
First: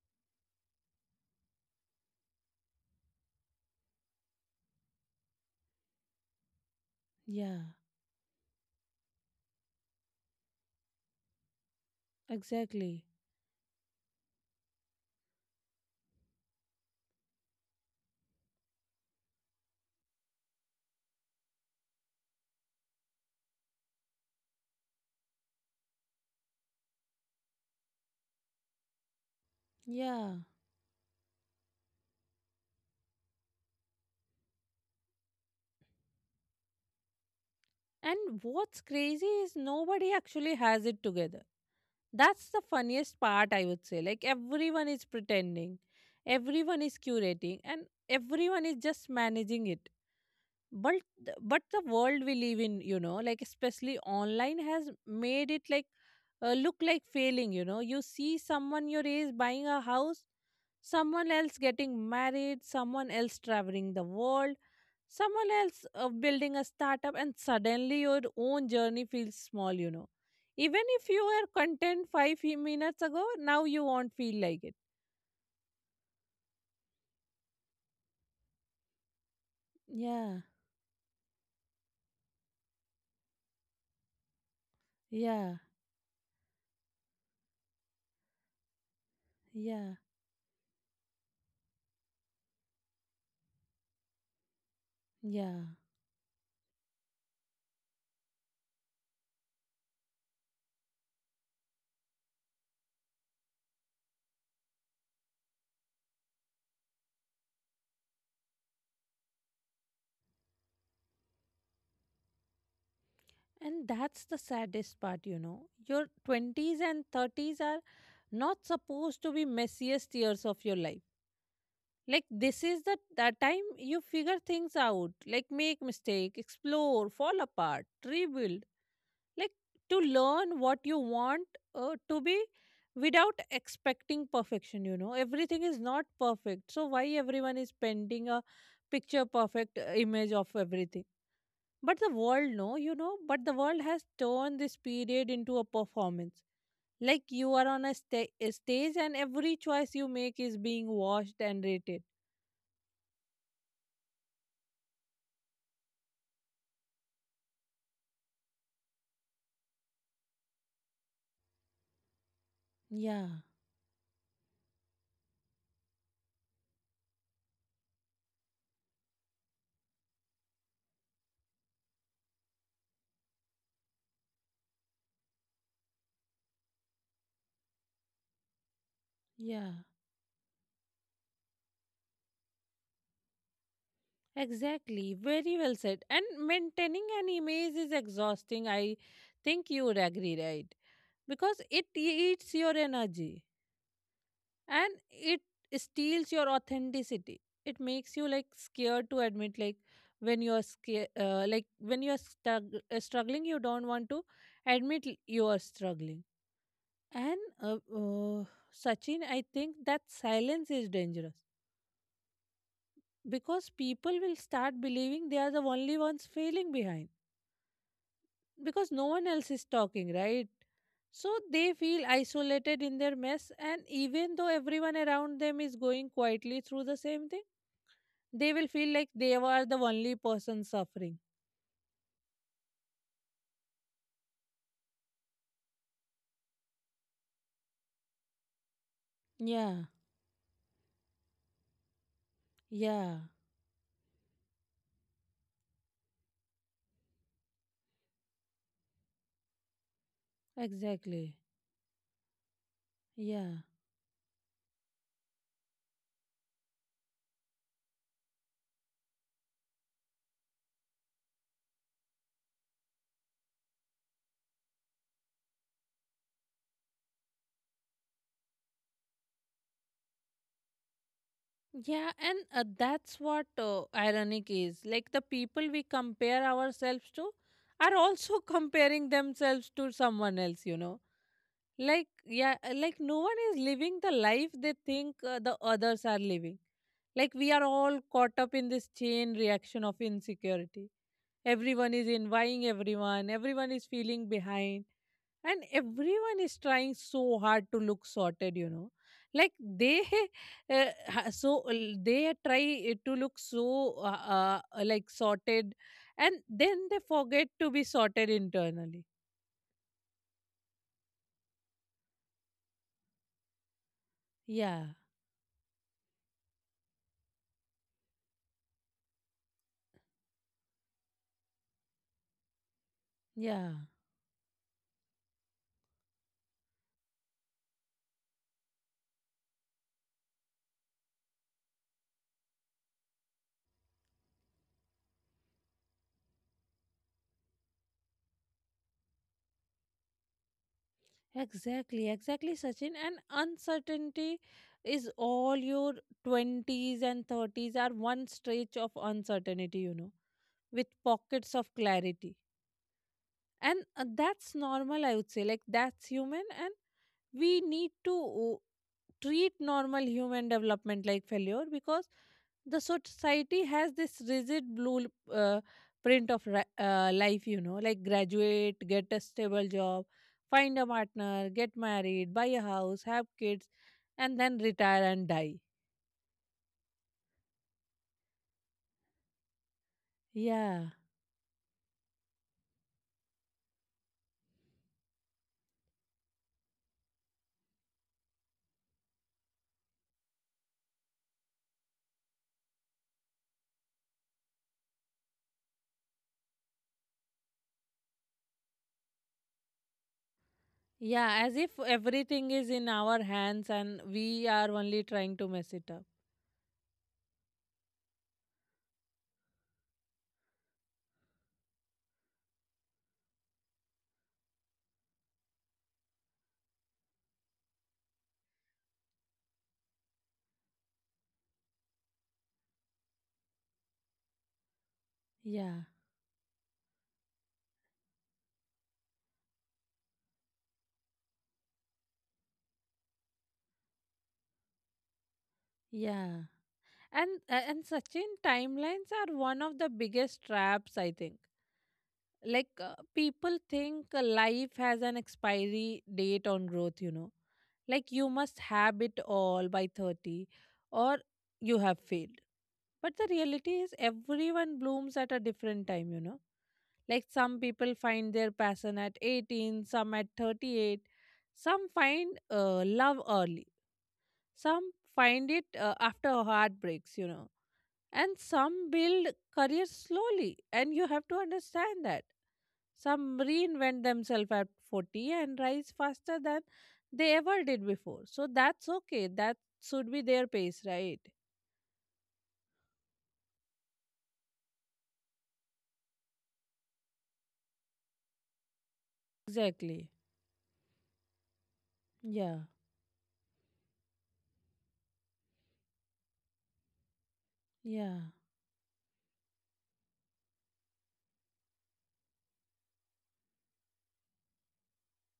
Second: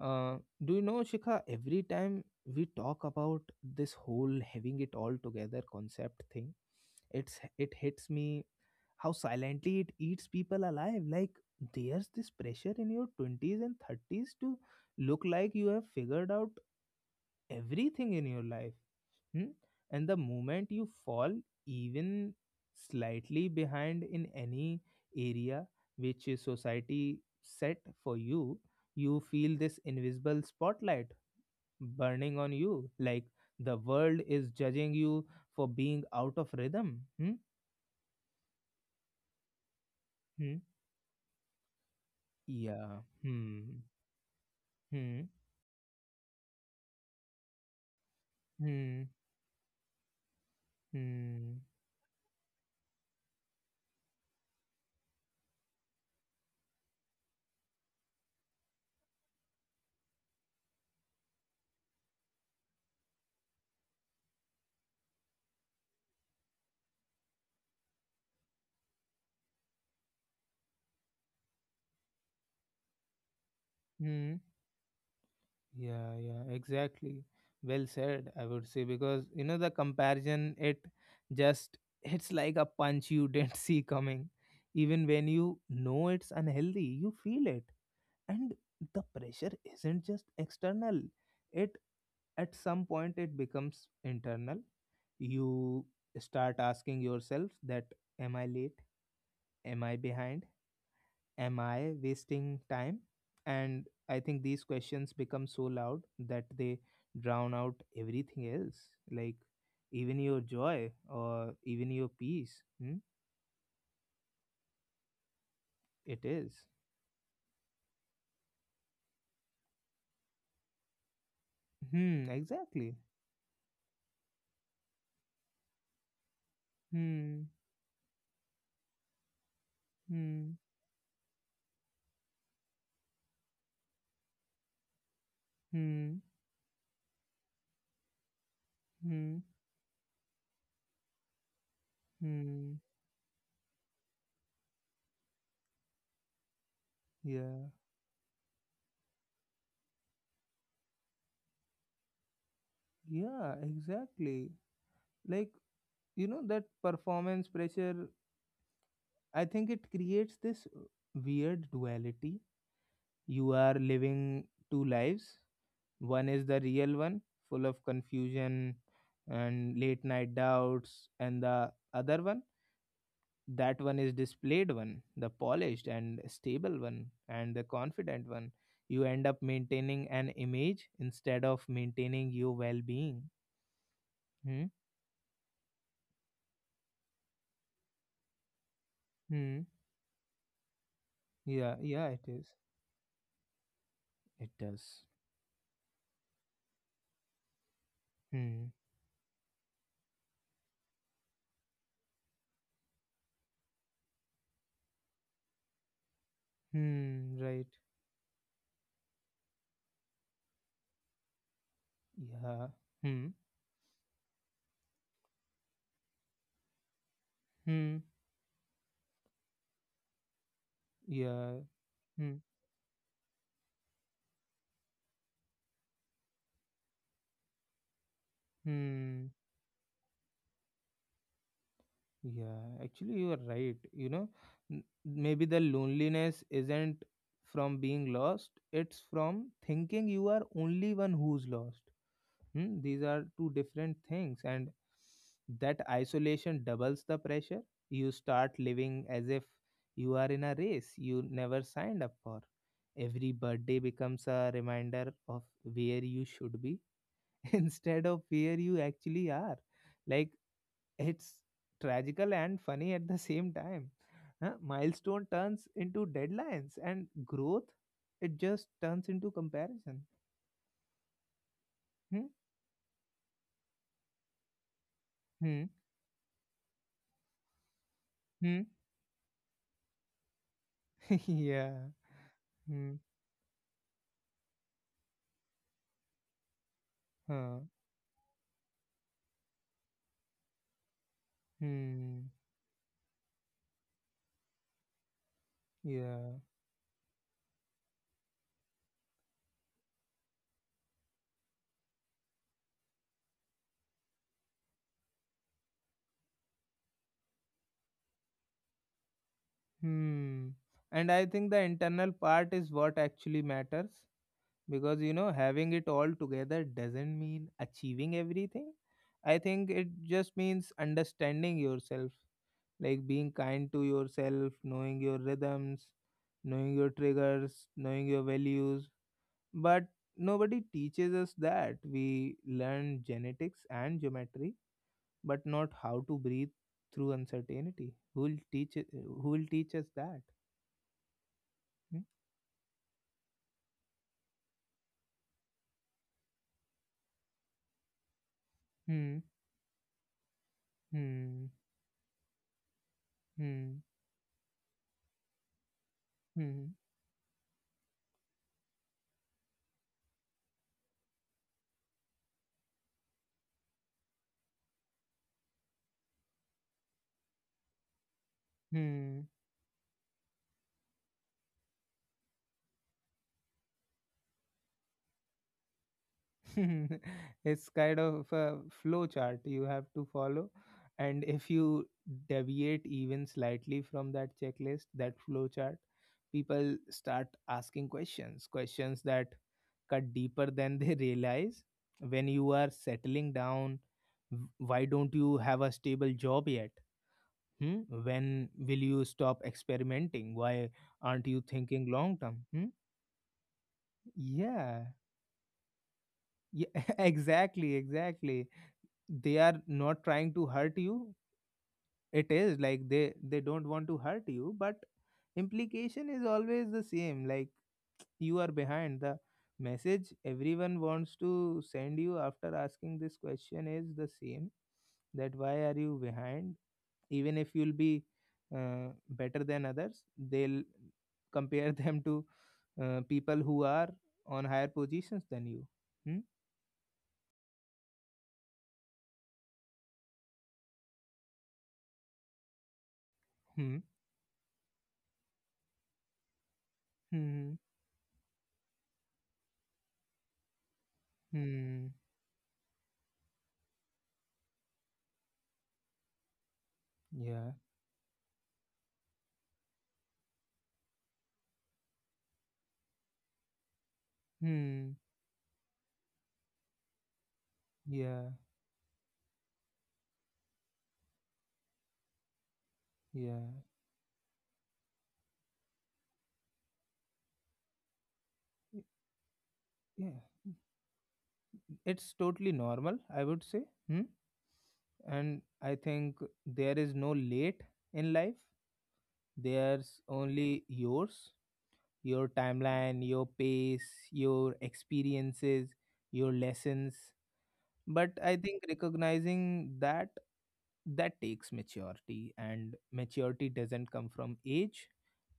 Speaker 1: Uh, do you know, Shikha? Every time we talk about this whole having it all together concept thing, it's
Speaker 2: Yeah.
Speaker 1: it hits me how silently it eats people alive. Like there's this pressure in your
Speaker 2: Exactly.
Speaker 1: twenties and thirties to look like you have figured out everything in your life. hmm? And the moment you fall even slightly behind in any area which is society set for you, you feel this invisible
Speaker 2: Yeah.
Speaker 1: spotlight burning on you. Like the world is judging you for being out of rhythm. Hmm?
Speaker 2: And what's crazy is nobody
Speaker 1: Hmm?
Speaker 2: actually has it together. That's the
Speaker 1: Yeah.
Speaker 2: funniest part, I
Speaker 1: Hmm.
Speaker 2: would say. Like everyone is
Speaker 1: Hmm.
Speaker 2: pretending, everyone is curating, and everyone is
Speaker 1: Hmm.
Speaker 2: just managing it. but th-
Speaker 1: Hmm.
Speaker 2: but the world we live in, you know like especially online, has made it like uh, look like failing. You know, you see someone your age buying a house, someone else getting married, someone else traveling the world, someone else uh, building a startup, and suddenly your own journey feels small. You know, even if you were content five fe- minutes ago, now you won't
Speaker 1: Hmm.
Speaker 2: feel like it.
Speaker 1: Yeah, yeah, exactly. Well said. I would say because you know the
Speaker 2: Yeah,
Speaker 1: comparison. It just it's like a punch you didn't see coming. Even when
Speaker 2: yeah,
Speaker 1: you know it's unhealthy, you feel it, and the pressure
Speaker 2: yeah,
Speaker 1: isn't just external. It at some point it becomes internal.
Speaker 2: yeah.
Speaker 1: You start asking yourself that: Am I late? Am I behind? Am I wasting time? And I think these questions become so loud that they drown out everything else, like even your joy or even your peace. Hmm?
Speaker 2: And that's the saddest part, you know. Your
Speaker 1: It is.
Speaker 2: twenties and thirties are not supposed to be messiest years of your life. Like
Speaker 1: Hmm,
Speaker 2: this is the,
Speaker 1: exactly.
Speaker 2: the time you figure things out, like make mistake, explore, fall
Speaker 1: Hmm,
Speaker 2: apart, rebuild, like to
Speaker 1: hmm,
Speaker 2: learn what you want uh, to be without expecting perfection, you know. Everything is not
Speaker 1: hmm,
Speaker 2: perfect. So why everyone is painting a picture
Speaker 1: hmm,
Speaker 2: perfect uh, image of everything? But the world,
Speaker 1: hmm.
Speaker 2: no, you know, but the world has turned this period into a performance. Like you
Speaker 1: Yeah,
Speaker 2: are on a, sta- a stage, and every choice you make is being watched and rated.
Speaker 1: yeah, exactly. Like, you know, that performance pressure, I think it creates this weird duality.
Speaker 2: Yeah,
Speaker 1: You are living two lives. One is the real one, full of confusion and late night doubts, and the other one, that one is displayed one, the polished and stable one, and the confident one. You end up
Speaker 2: yeah.
Speaker 1: maintaining an image instead of maintaining your well being. Hmm?
Speaker 2: Exactly. Very well said. And maintaining an image is exhausting. I
Speaker 1: Hmm.
Speaker 2: think you would agree, right? Because
Speaker 1: Yeah,
Speaker 2: it
Speaker 1: yeah, it is.
Speaker 2: eats your energy.
Speaker 1: It
Speaker 2: And
Speaker 1: does.
Speaker 2: it steals your authenticity. It makes you like
Speaker 1: Hmm.
Speaker 2: scared to admit, like when you're scared uh, like when you're stug- uh, struggling, you don't want to admit l- you are struggling.
Speaker 1: Hmm.
Speaker 2: And
Speaker 1: Right.
Speaker 2: uh, uh, Sachin, I think that silence is dangerous,
Speaker 1: Yeah. Hmm.
Speaker 2: because people will start believing they are the only ones failing behind,
Speaker 1: Hmm.
Speaker 2: because no one else is talking, right? So
Speaker 1: Yeah.
Speaker 2: they feel
Speaker 1: Hmm.
Speaker 2: isolated in their mess, and even though everyone around them is going quietly through the same thing, they will feel like
Speaker 1: Hmm.
Speaker 2: they were the only person suffering.
Speaker 1: Yeah, actually, you are right. You know, n- maybe the loneliness isn't from being lost, it's from
Speaker 2: Yeah.
Speaker 1: thinking you are only one who's lost. Hmm? These
Speaker 2: Yeah.
Speaker 1: are two different things, and that isolation doubles the pressure. You start living as if you are in a race you
Speaker 2: Exactly.
Speaker 1: never signed up for. Every
Speaker 2: Yeah.
Speaker 1: birthday becomes a reminder of where you should be instead of where you actually are. Like, it's tragical and funny at the same time. Huh? Milestone turns into deadlines, and growth, it just turns into comparison.
Speaker 2: Yeah,
Speaker 1: Hmm?
Speaker 2: and uh, that's what uh, ironic is. Like the
Speaker 1: Hmm?
Speaker 2: people we compare ourselves to are also
Speaker 1: Hmm?
Speaker 2: comparing themselves to someone else, you know.
Speaker 1: Yeah.
Speaker 2: Like, yeah, uh,
Speaker 1: Hmm.
Speaker 2: like no one is living the life they think uh, the others are living. Like, we
Speaker 1: Huh.
Speaker 2: are all caught up in this chain reaction of insecurity. Everyone is
Speaker 1: Hmm.
Speaker 2: envying everyone, everyone is feeling behind and
Speaker 1: Yeah.
Speaker 2: everyone is trying so hard to look sorted you know like they uh, ha- so l- they try eh, to look so uh, uh, like sorted, and then they forget to be sorted internally.
Speaker 1: Hmm. And I think the internal part is what actually matters
Speaker 2: Yeah,
Speaker 1: because you know having it all together doesn't mean achieving everything. I think it just means understanding yourself, like being kind to
Speaker 2: yeah,
Speaker 1: yourself, knowing your rhythms, knowing your triggers, knowing your values. But nobody teaches us that. We learn genetics and geometry, but not how to breathe through uncertainty. Who will teach it, who will teach us that? Hmm.
Speaker 2: exactly, exactly, Sachin. And uncertainty is all your twenties and thirties are one stretch of
Speaker 1: Hmm.
Speaker 2: uncertainty, you know, with
Speaker 1: Hmm.
Speaker 2: pockets of clarity.
Speaker 1: Hmm.
Speaker 2: And uh, that's normal, I would say. Like that's human,
Speaker 1: Hmm.
Speaker 2: and we need to uh, treat normal human development like failure, because the society has this rigid blue uh, print of ri- uh, life, you know, like graduate, get
Speaker 1: Hmm.
Speaker 2: a stable job, find a partner, get married, buy a house, have kids, and then retire and die.
Speaker 1: It's kind of a flow chart you have to follow,
Speaker 2: Yeah,
Speaker 1: and if you deviate even slightly from that checklist, that flow chart, people start asking questions, questions that cut deeper than they realize. When you are settling down, w- why don't you have a stable job yet? Hmm? When will you stop experimenting? Why aren't you
Speaker 2: yeah, as if
Speaker 1: thinking long term?
Speaker 2: everything
Speaker 1: Hmm?
Speaker 2: is in our hands and we are
Speaker 1: Yeah,
Speaker 2: only trying to mess it up.
Speaker 1: yeah, exactly, exactly. They are not trying to hurt you. It is like they they don't want to hurt you, but implication is always the same. Like you are behind. The message everyone wants to send you after asking this question is the same, that why are
Speaker 2: Yeah,
Speaker 1: you behind? Even if you'll be uh, better than others, they'll compare them to uh, people who are on higher positions than you. Hmm.
Speaker 2: yeah, and uh, and Sachin, timelines are one of the biggest traps, I think. Like uh, people
Speaker 1: Hmm.
Speaker 2: think uh, life has an expiry date on growth, you know,
Speaker 1: Hmm. Hmm.
Speaker 2: like you must have it all by thirty, or you
Speaker 1: Hmm?
Speaker 2: have failed. But the reality is everyone blooms at a different time, you know, like
Speaker 1: Yeah.
Speaker 2: some people find their passion at eighteen, some at thirty-eight, some find uh, love early, some
Speaker 1: Hmm.
Speaker 2: find it uh, after heartbreaks, you know,
Speaker 1: Yeah,
Speaker 2: and some build careers slowly, and you have to understand that some
Speaker 1: yeah,
Speaker 2: reinvent themselves at forty and rise faster than they ever did before. So
Speaker 1: y-
Speaker 2: that's okay, that
Speaker 1: yeah.
Speaker 2: should be their pace, right?
Speaker 1: It's totally normal, I would say. Hmm? And I think there is no late in life. There's
Speaker 2: Exactly.
Speaker 1: only yours, your
Speaker 2: Yeah,
Speaker 1: timeline, your pace, your experiences, your lessons. But
Speaker 2: yeah,
Speaker 1: I think recognizing that, that takes maturity, and maturity doesn't come from age.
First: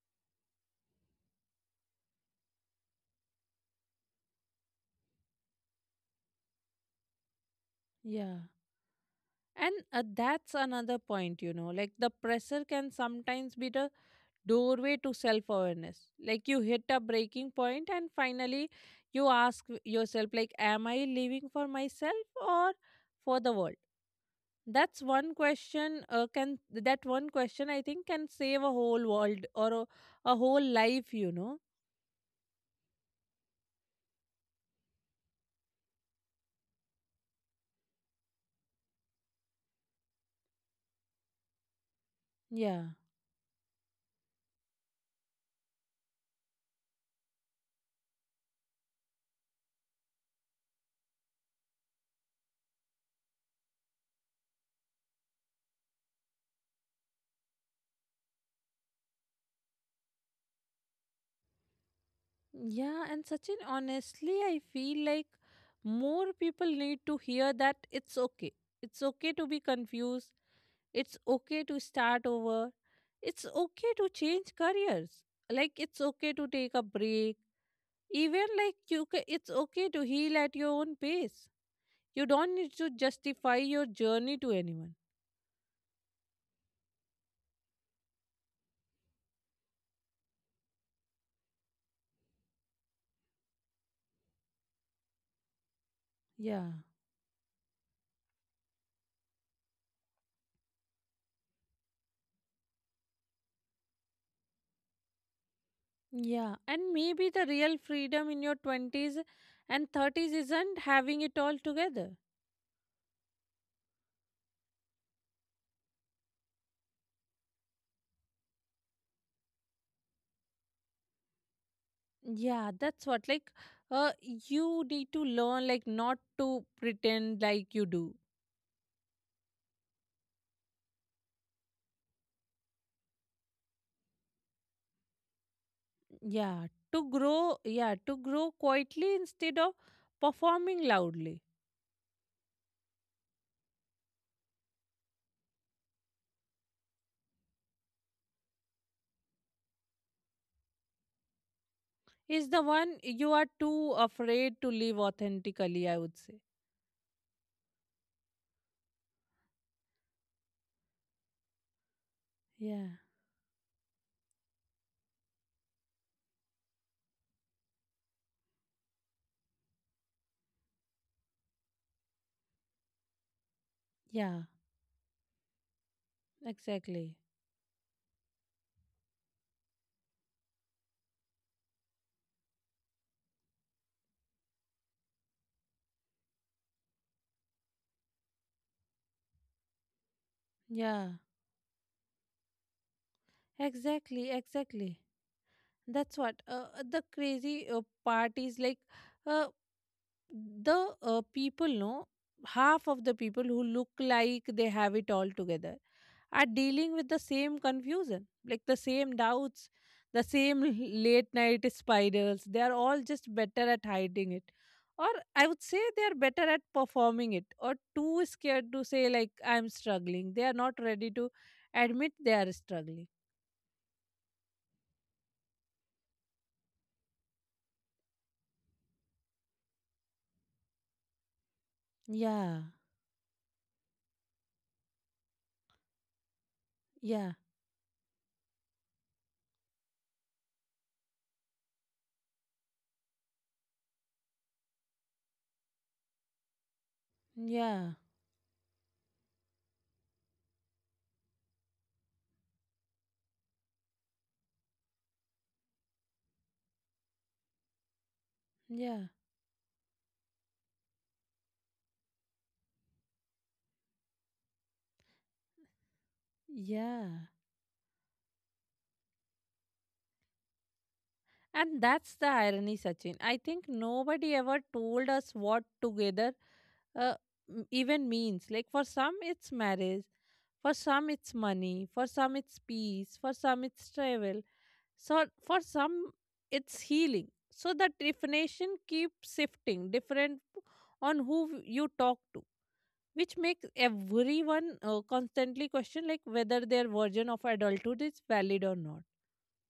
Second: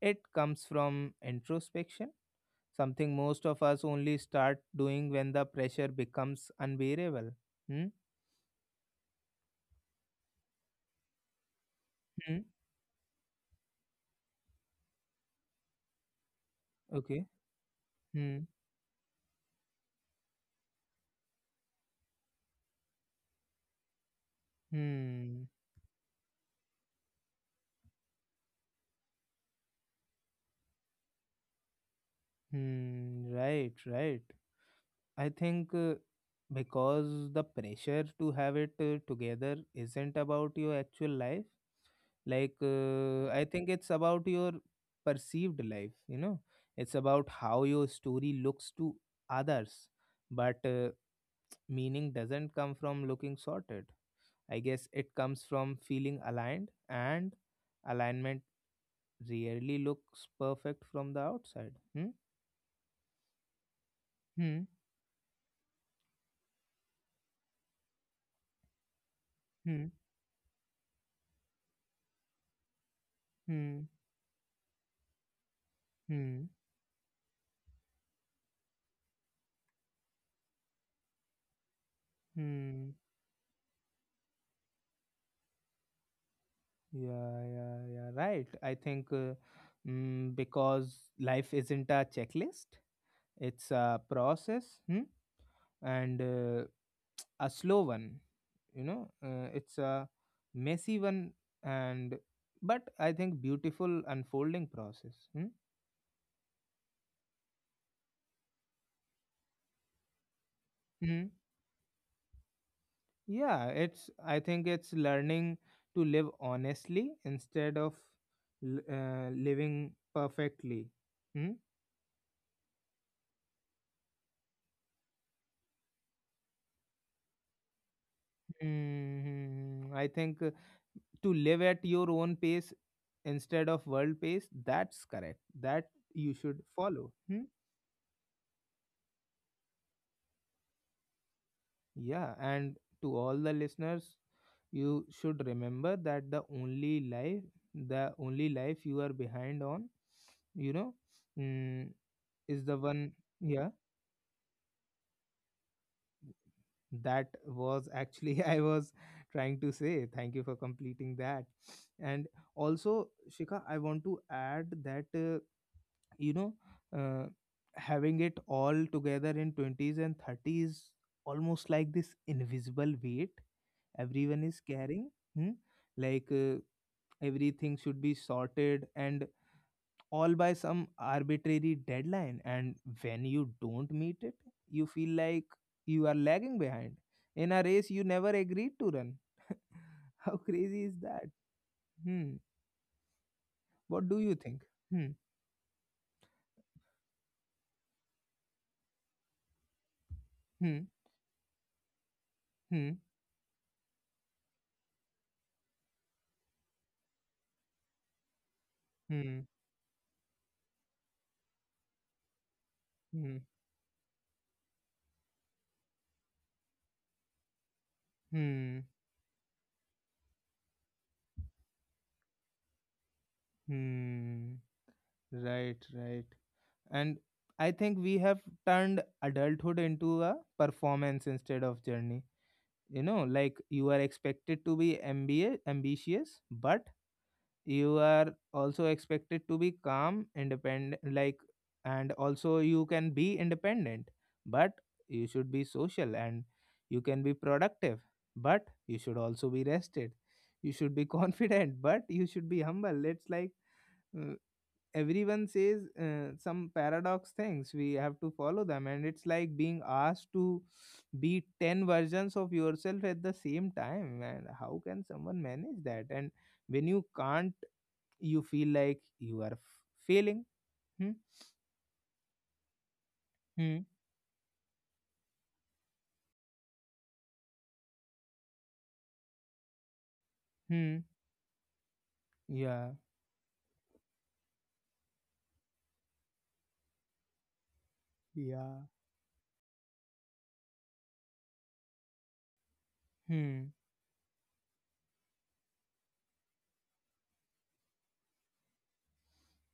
Speaker 1: It comes from introspection, something most of us only start doing when the pressure becomes unbearable. Hmm?
Speaker 2: yeah. And uh, that's another point, you know, like the
Speaker 1: Hmm?
Speaker 2: pressure can sometimes be the doorway to self awareness. Like you hit a
Speaker 1: Okay.
Speaker 2: breaking point, and
Speaker 1: Hmm.
Speaker 2: finally, you ask yourself, like, am I living for myself or for the world? That's one
Speaker 1: Hmm.
Speaker 2: question. Uh, can that one question, I think, can save a whole world, or a, a whole life? You know?
Speaker 1: Hmm. Right, right. I think uh, because the pressure to have it uh, together isn't about your actual life. Like,
Speaker 2: Yeah,
Speaker 1: uh, I think it's about your perceived life, you know, it's about how your story looks to others. But uh, meaning doesn't come from looking sorted. I guess it comes from feeling aligned, and alignment rarely looks perfect from the outside. Hmm?
Speaker 2: yeah. And Sachin, honestly,
Speaker 1: Hmm.
Speaker 2: I feel like more people need to hear that it's okay. It's okay to be
Speaker 1: Hmm.
Speaker 2: confused. It's okay to start over. It's
Speaker 1: Hmm.
Speaker 2: okay to change careers. Like it's
Speaker 1: Hmm.
Speaker 2: okay to take a break. Even like you ca- It's okay to heal at your own pace. You don't need
Speaker 1: Hmm.
Speaker 2: to justify your journey to anyone.
Speaker 1: Yeah, yeah, yeah. Right. I think uh, mm, because life isn't a checklist, it's a process, hmm? And uh,
Speaker 2: Yeah.
Speaker 1: a slow one. You know, uh, it's a messy one, and but I think beautiful unfolding process. Hmm?
Speaker 2: Yeah. And maybe the real freedom in your twenties and thirties isn't
Speaker 1: Hmm?
Speaker 2: having it all together.
Speaker 1: Yeah, it's I think it's learning to live honestly instead of l- uh, living perfectly. Hmm?
Speaker 2: Yeah, that's what, like, uh you need to learn, like, not to pretend like you do.
Speaker 1: Hmm, I think uh, to live at your own pace instead of world pace, that's correct. That you should
Speaker 2: Yeah, to
Speaker 1: follow. Hmm?
Speaker 2: grow, yeah, to grow quietly instead of performing loudly
Speaker 1: Yeah, and to all the listeners, you should remember that the only life, the only life you are behind on, you know, mm,
Speaker 2: is
Speaker 1: is
Speaker 2: the
Speaker 1: the
Speaker 2: one
Speaker 1: one.
Speaker 2: you are
Speaker 1: Yeah,
Speaker 2: too afraid to live authentically, I would say.
Speaker 1: that was actually I was trying to say. Thank you for completing that. And
Speaker 2: Yeah,
Speaker 1: also Shika, I want to add that uh, you know, uh, having it all together in twenties and thirties almost like this invisible weight everyone
Speaker 2: yeah,
Speaker 1: is carrying. Hmm? Like uh,
Speaker 2: exactly.
Speaker 1: everything should be sorted and all by some arbitrary deadline, and when you don't meet it, you feel like you are lagging behind in a race you never agreed to run. How crazy is
Speaker 2: Yeah,
Speaker 1: that? Hmm? What do
Speaker 2: exactly,
Speaker 1: you think?
Speaker 2: exactly.
Speaker 1: Hmm.
Speaker 2: That's what uh, the crazy uh, part is, like uh, the
Speaker 1: Hmm.
Speaker 2: uh, people know half
Speaker 1: Hmm.
Speaker 2: of the people who look like they have it all together are dealing with the same confusion, like the same
Speaker 1: Hmm.
Speaker 2: doubts, the same late night spirals. They are all just
Speaker 1: Hmm.
Speaker 2: better at hiding it. Or I would say they are better at performing it, or too scared
Speaker 1: Hmm.
Speaker 2: to say, like, I'm struggling. They are not ready to admit they are struggling.
Speaker 1: Hmm. Right, right. And I think we have turned adulthood into a performance instead of journey.
Speaker 2: Yeah,
Speaker 1: You know, like you are expected to be M B A, ambitious, but
Speaker 2: yeah,
Speaker 1: you are also expected to be calm, independent, like and also you can be independent, but you should be social, and you can be productive
Speaker 2: yeah,
Speaker 1: but you should also be rested. You should be confident but you should be humble. It's like uh, everyone says uh, some paradox things we have to follow them, and
Speaker 2: yeah,
Speaker 1: it's like being asked to be ten versions of yourself at the same time, and how can someone manage that? And when you
Speaker 2: yeah.
Speaker 1: can't, you feel like you are f- failing. Hmm?
Speaker 2: And that's the irony, Sachin. I think
Speaker 1: Hmm.
Speaker 2: nobody ever told us what together uh, m- even means. Like for some, it's marriage, for
Speaker 1: Hmm.
Speaker 2: some, it's money, for some, it's
Speaker 1: Yeah,
Speaker 2: peace, for some, it's travel, so for some, it's healing. So the definition
Speaker 1: yeah.
Speaker 2: keeps shifting, different on who you talk to, which makes
Speaker 1: Hmm.
Speaker 2: everyone uh, constantly question like whether their version of adulthood is valid or not.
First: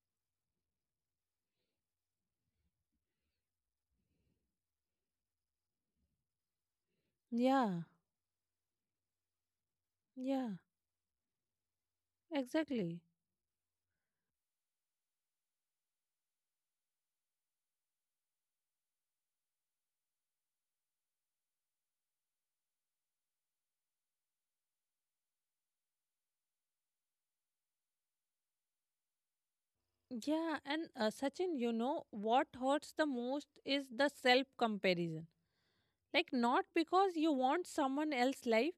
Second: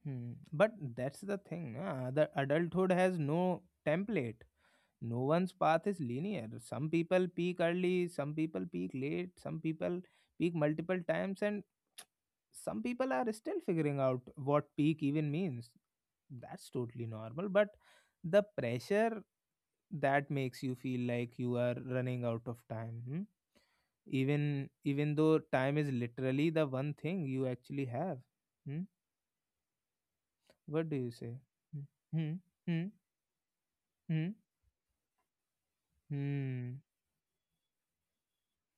Speaker 1: Hmm. But that's the thing, uh, the adulthood has no template. No one's path is linear. Some people peak
Speaker 2: Yeah,
Speaker 1: early, some people peak late, some people
Speaker 2: yeah,
Speaker 1: peak multiple times, and some
Speaker 2: exactly.
Speaker 1: people are still figuring out what peak even means. That's totally normal, but the pressure that makes you feel like you are running out of time. Hmm? even even though time is literally the one thing you actually have. Hmm?
Speaker 2: Yeah,
Speaker 1: What
Speaker 2: and
Speaker 1: do
Speaker 2: uh,
Speaker 1: you say?
Speaker 2: Sachin, you know
Speaker 1: Hmm.
Speaker 2: what
Speaker 1: Hmm.
Speaker 2: hurts the most is the
Speaker 1: Hmm.
Speaker 2: self comparison, like
Speaker 1: Hmm.
Speaker 2: not
Speaker 1: Hmm.
Speaker 2: because you want someone else's life,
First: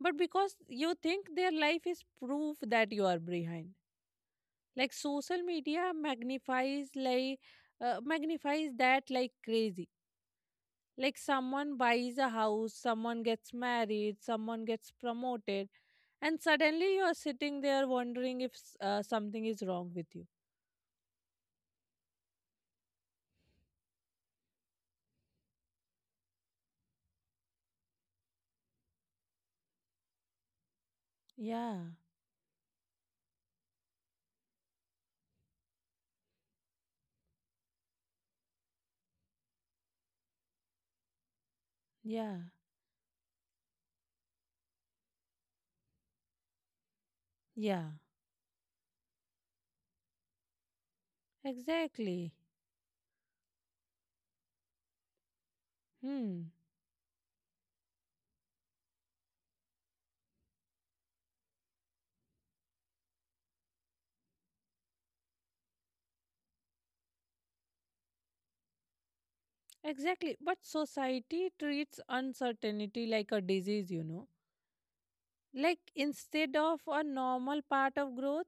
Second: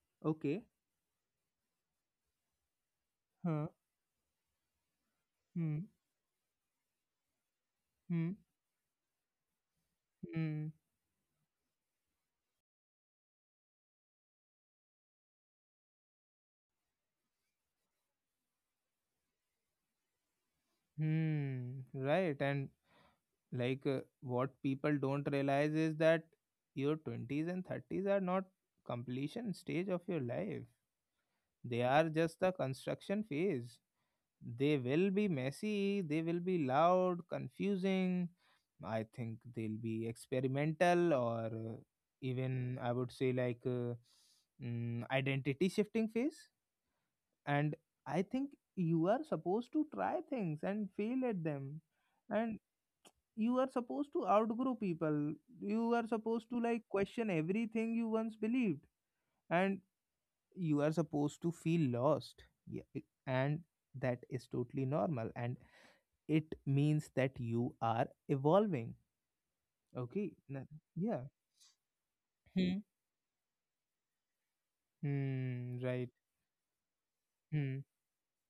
Speaker 2: but because
Speaker 1: Okay.
Speaker 2: you think their life is proof that you are
Speaker 1: Huh.
Speaker 2: behind. Like social
Speaker 1: Hmm.
Speaker 2: media magnifies, like uh,
Speaker 1: Hmm.
Speaker 2: magnifies that like crazy.
Speaker 1: Hmm.
Speaker 2: Like someone buys a house, someone gets married, someone gets promoted, and suddenly you are sitting there wondering if s- uh, something is wrong with you.
Speaker 1: Hmm. Right. And like uh, what people don't realize is that your twenties and thirties are not completion stage of your life,
Speaker 2: Yeah,
Speaker 1: they are just the construction phase. They will be messy, they will be loud, confusing. I think they'll be experimental, or uh,
Speaker 2: yeah,
Speaker 1: even I would say like uh, mm, identity shifting phase. And
Speaker 2: yeah,
Speaker 1: I think you are supposed to try things and fail at them.
Speaker 2: exactly.
Speaker 1: And you are supposed to outgrow people. You are supposed
Speaker 2: Hmm.
Speaker 1: to like question everything you once believed. And you are supposed to feel lost. Yeah. it- And that is totally normal. And it means that you are evolving. Okay.
Speaker 2: Exactly. But
Speaker 1: Na- yeah.
Speaker 2: society treats
Speaker 1: Hmm.
Speaker 2: uncertainty like a disease, you know.
Speaker 1: Hmm,
Speaker 2: Like
Speaker 1: right.
Speaker 2: instead of a normal
Speaker 1: Hmm.
Speaker 2: part of growth,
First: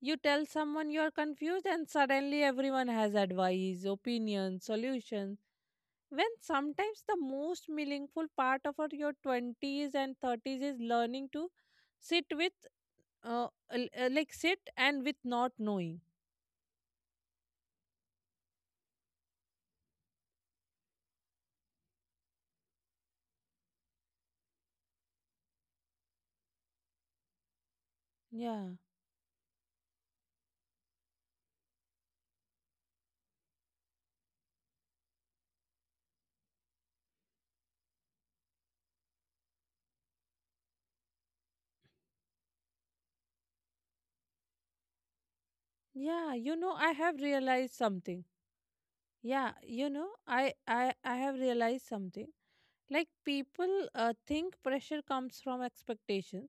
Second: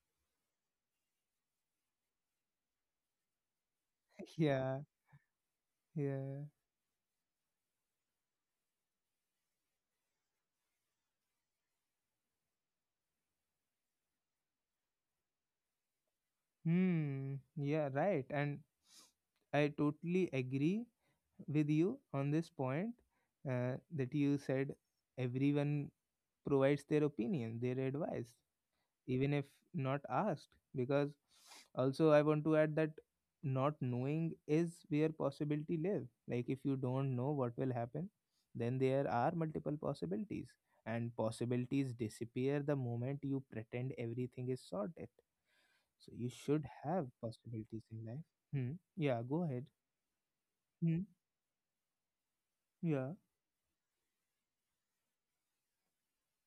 Speaker 2: you tell someone you're confused, and suddenly everyone has advice, opinions,
Speaker 1: Yeah.
Speaker 2: solutions. When
Speaker 1: Yeah.
Speaker 2: sometimes the most meaningful part of our- your twenties and thirties is learning to sit with, uh, l- uh, like sit and with not knowing.
Speaker 1: Hmm. Yeah, right. And I totally agree with you on this point, uh, that you said everyone provides their opinion, their advice.
Speaker 2: Yeah.
Speaker 1: Even if not asked. Because also I want to add that not knowing is where possibility live. Like if you don't know what will happen, then there are multiple possibilities, and possibilities disappear the moment you pretend everything is sorted. So you
Speaker 2: Yeah. You
Speaker 1: should
Speaker 2: know, I
Speaker 1: have
Speaker 2: have realized
Speaker 1: possibilities in
Speaker 2: something.
Speaker 1: life. Hmm? Yeah, go
Speaker 2: Yeah.
Speaker 1: ahead.
Speaker 2: You know, I, I,
Speaker 1: Hmm.
Speaker 2: I have realized something. Like
Speaker 1: Yeah.
Speaker 2: people uh, think pressure comes from expectations,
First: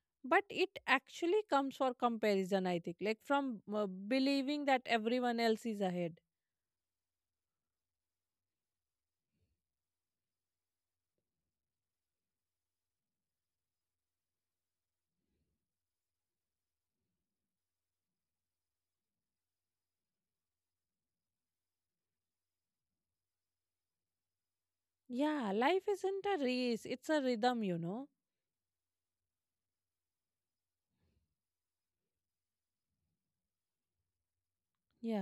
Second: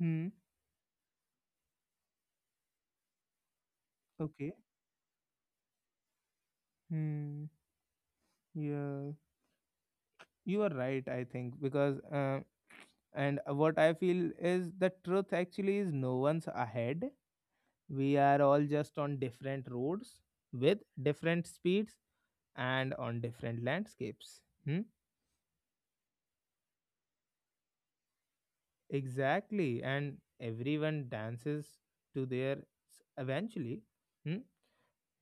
Speaker 1: Hmm.
Speaker 2: but it actually comes for comparison, I think, like from uh,
Speaker 1: Okay.
Speaker 2: believing that everyone else is ahead.
Speaker 1: Hmm. Yeah, you are right. I think because uh, and what I feel is the truth actually is no one's ahead. We are all just on different roads with different speeds and on different landscapes. Hmm?
Speaker 2: Yeah, life isn't a race, it's a rhythm, you know.
Speaker 1: Exactly. And everyone dances to their eventually. Hmm?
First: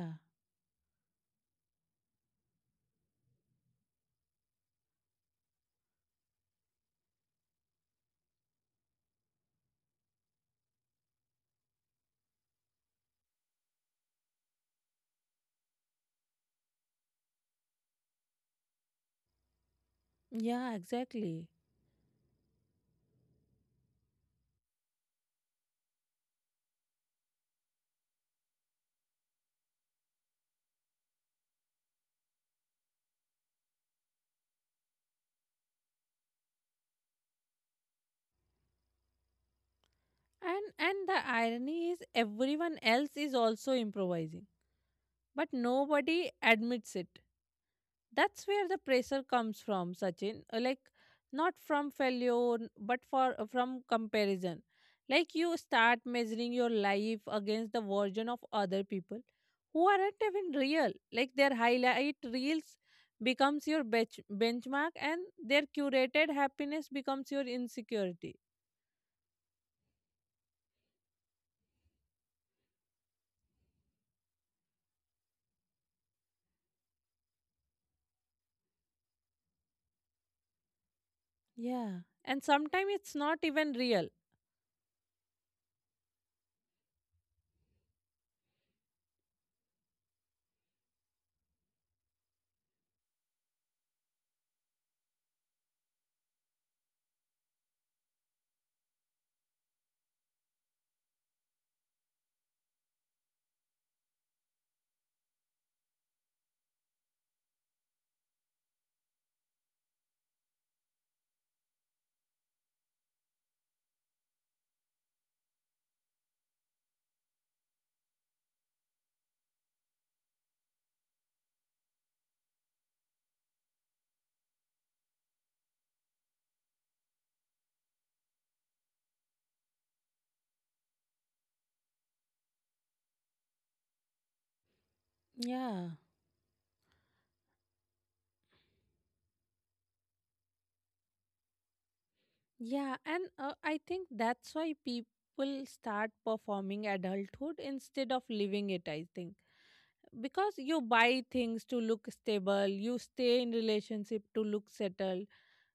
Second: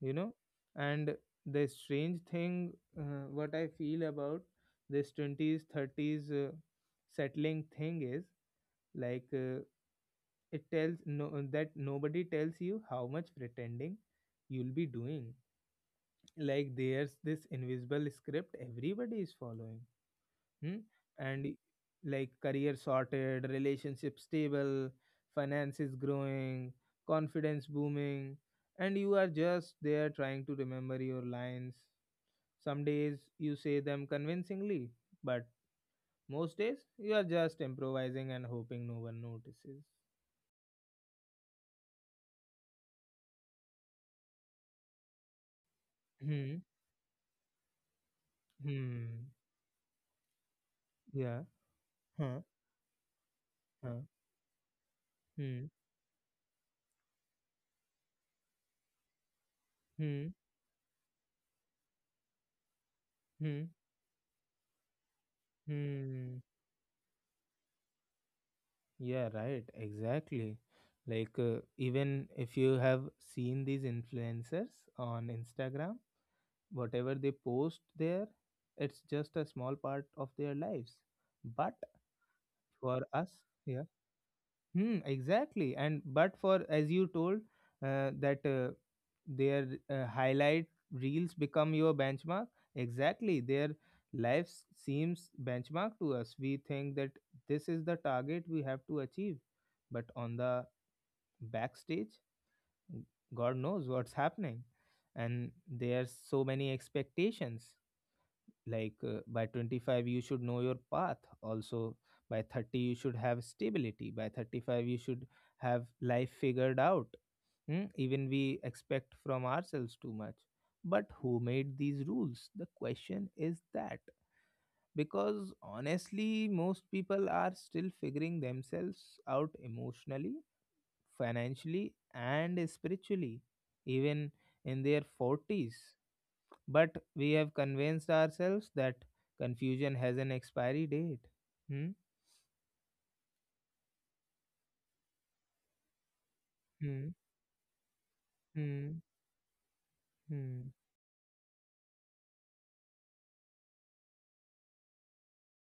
Speaker 1: You know? And the strange thing, uh, what I feel about this twenties, thirties uh, settling thing is like. Uh, It tells no that nobody tells you how much pretending you'll be doing. Like there's this invisible script everybody is following. Hmm?
Speaker 2: Yeah,
Speaker 1: And
Speaker 2: exactly.
Speaker 1: y- like career sorted, relationship stable, finances growing, confidence booming, and you are just there trying to remember your lines. Some days you say them convincingly, but most days you are just improvising and hoping no one notices.
Speaker 2: And and the irony is everyone else is also improvising, but nobody
Speaker 1: Hmm.
Speaker 2: admits it. That's where the pressure
Speaker 1: Hmm.
Speaker 2: comes from, Sachin. Uh, like
Speaker 1: Yeah.
Speaker 2: not from
Speaker 1: Huh,
Speaker 2: failure n- but for uh, from
Speaker 1: huh,
Speaker 2: comparison. Like you
Speaker 1: hmm,
Speaker 2: start measuring your life against the version of other people who
Speaker 1: hmm,
Speaker 2: aren't even real. Like their highlight reels
Speaker 1: hmm,
Speaker 2: becomes your bench- benchmark, and their curated
Speaker 1: hmm.
Speaker 2: happiness becomes your insecurity.
Speaker 1: Yeah, right, exactly. Like, uh, even if you have seen these influencers on Instagram, whatever they post there, it's just a small part of their lives. But
Speaker 2: Yeah. And sometimes
Speaker 1: for
Speaker 2: it's
Speaker 1: us,
Speaker 2: not even
Speaker 1: yeah,
Speaker 2: real.
Speaker 1: hmm, exactly. And but for as you told uh, that uh, their uh, highlight reels become your benchmark. Exactly, their lives seems benchmark to us. We think that this is the target we have to achieve, but on the backstage, God knows what's happening, and there's so many expectations, like uh, by twenty-five you should know your path, also by thirty you should have stability, by thirty-five you should have life figured out. Hmm, even we expect from ourselves too much. But who made these rules, the question is that, because honestly most people are still figuring themselves out emotionally, financially and spiritually, even in their forties.
Speaker 2: Yeah.
Speaker 1: But we have convinced ourselves that confusion has an expiry date. Hmm?
Speaker 2: Yeah, and uh, I think that's why people start performing
Speaker 1: Hmm?
Speaker 2: adulthood instead of living it,
Speaker 1: Hmm?
Speaker 2: I think. Because
Speaker 1: Hmm?
Speaker 2: you buy things to look stable, you stay in relationship to look settled,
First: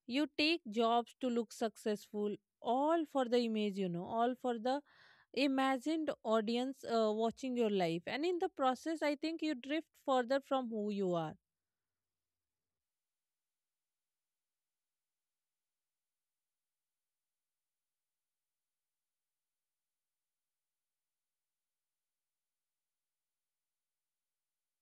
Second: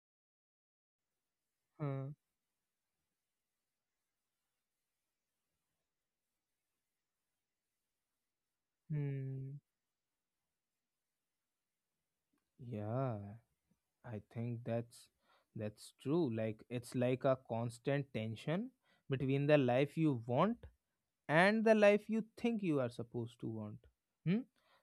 Speaker 2: you take jobs to look
Speaker 1: Huh?
Speaker 2: successful, all for the image, you know, all for the imagined audience uh, watching your life. And in the process, I think you
Speaker 1: Hmm?
Speaker 2: drift further from who you are.
Speaker 1: Yeah, I think that's that's true. Like, it's like a constant tension between the life you want and the life you think you are supposed to want. Hmm?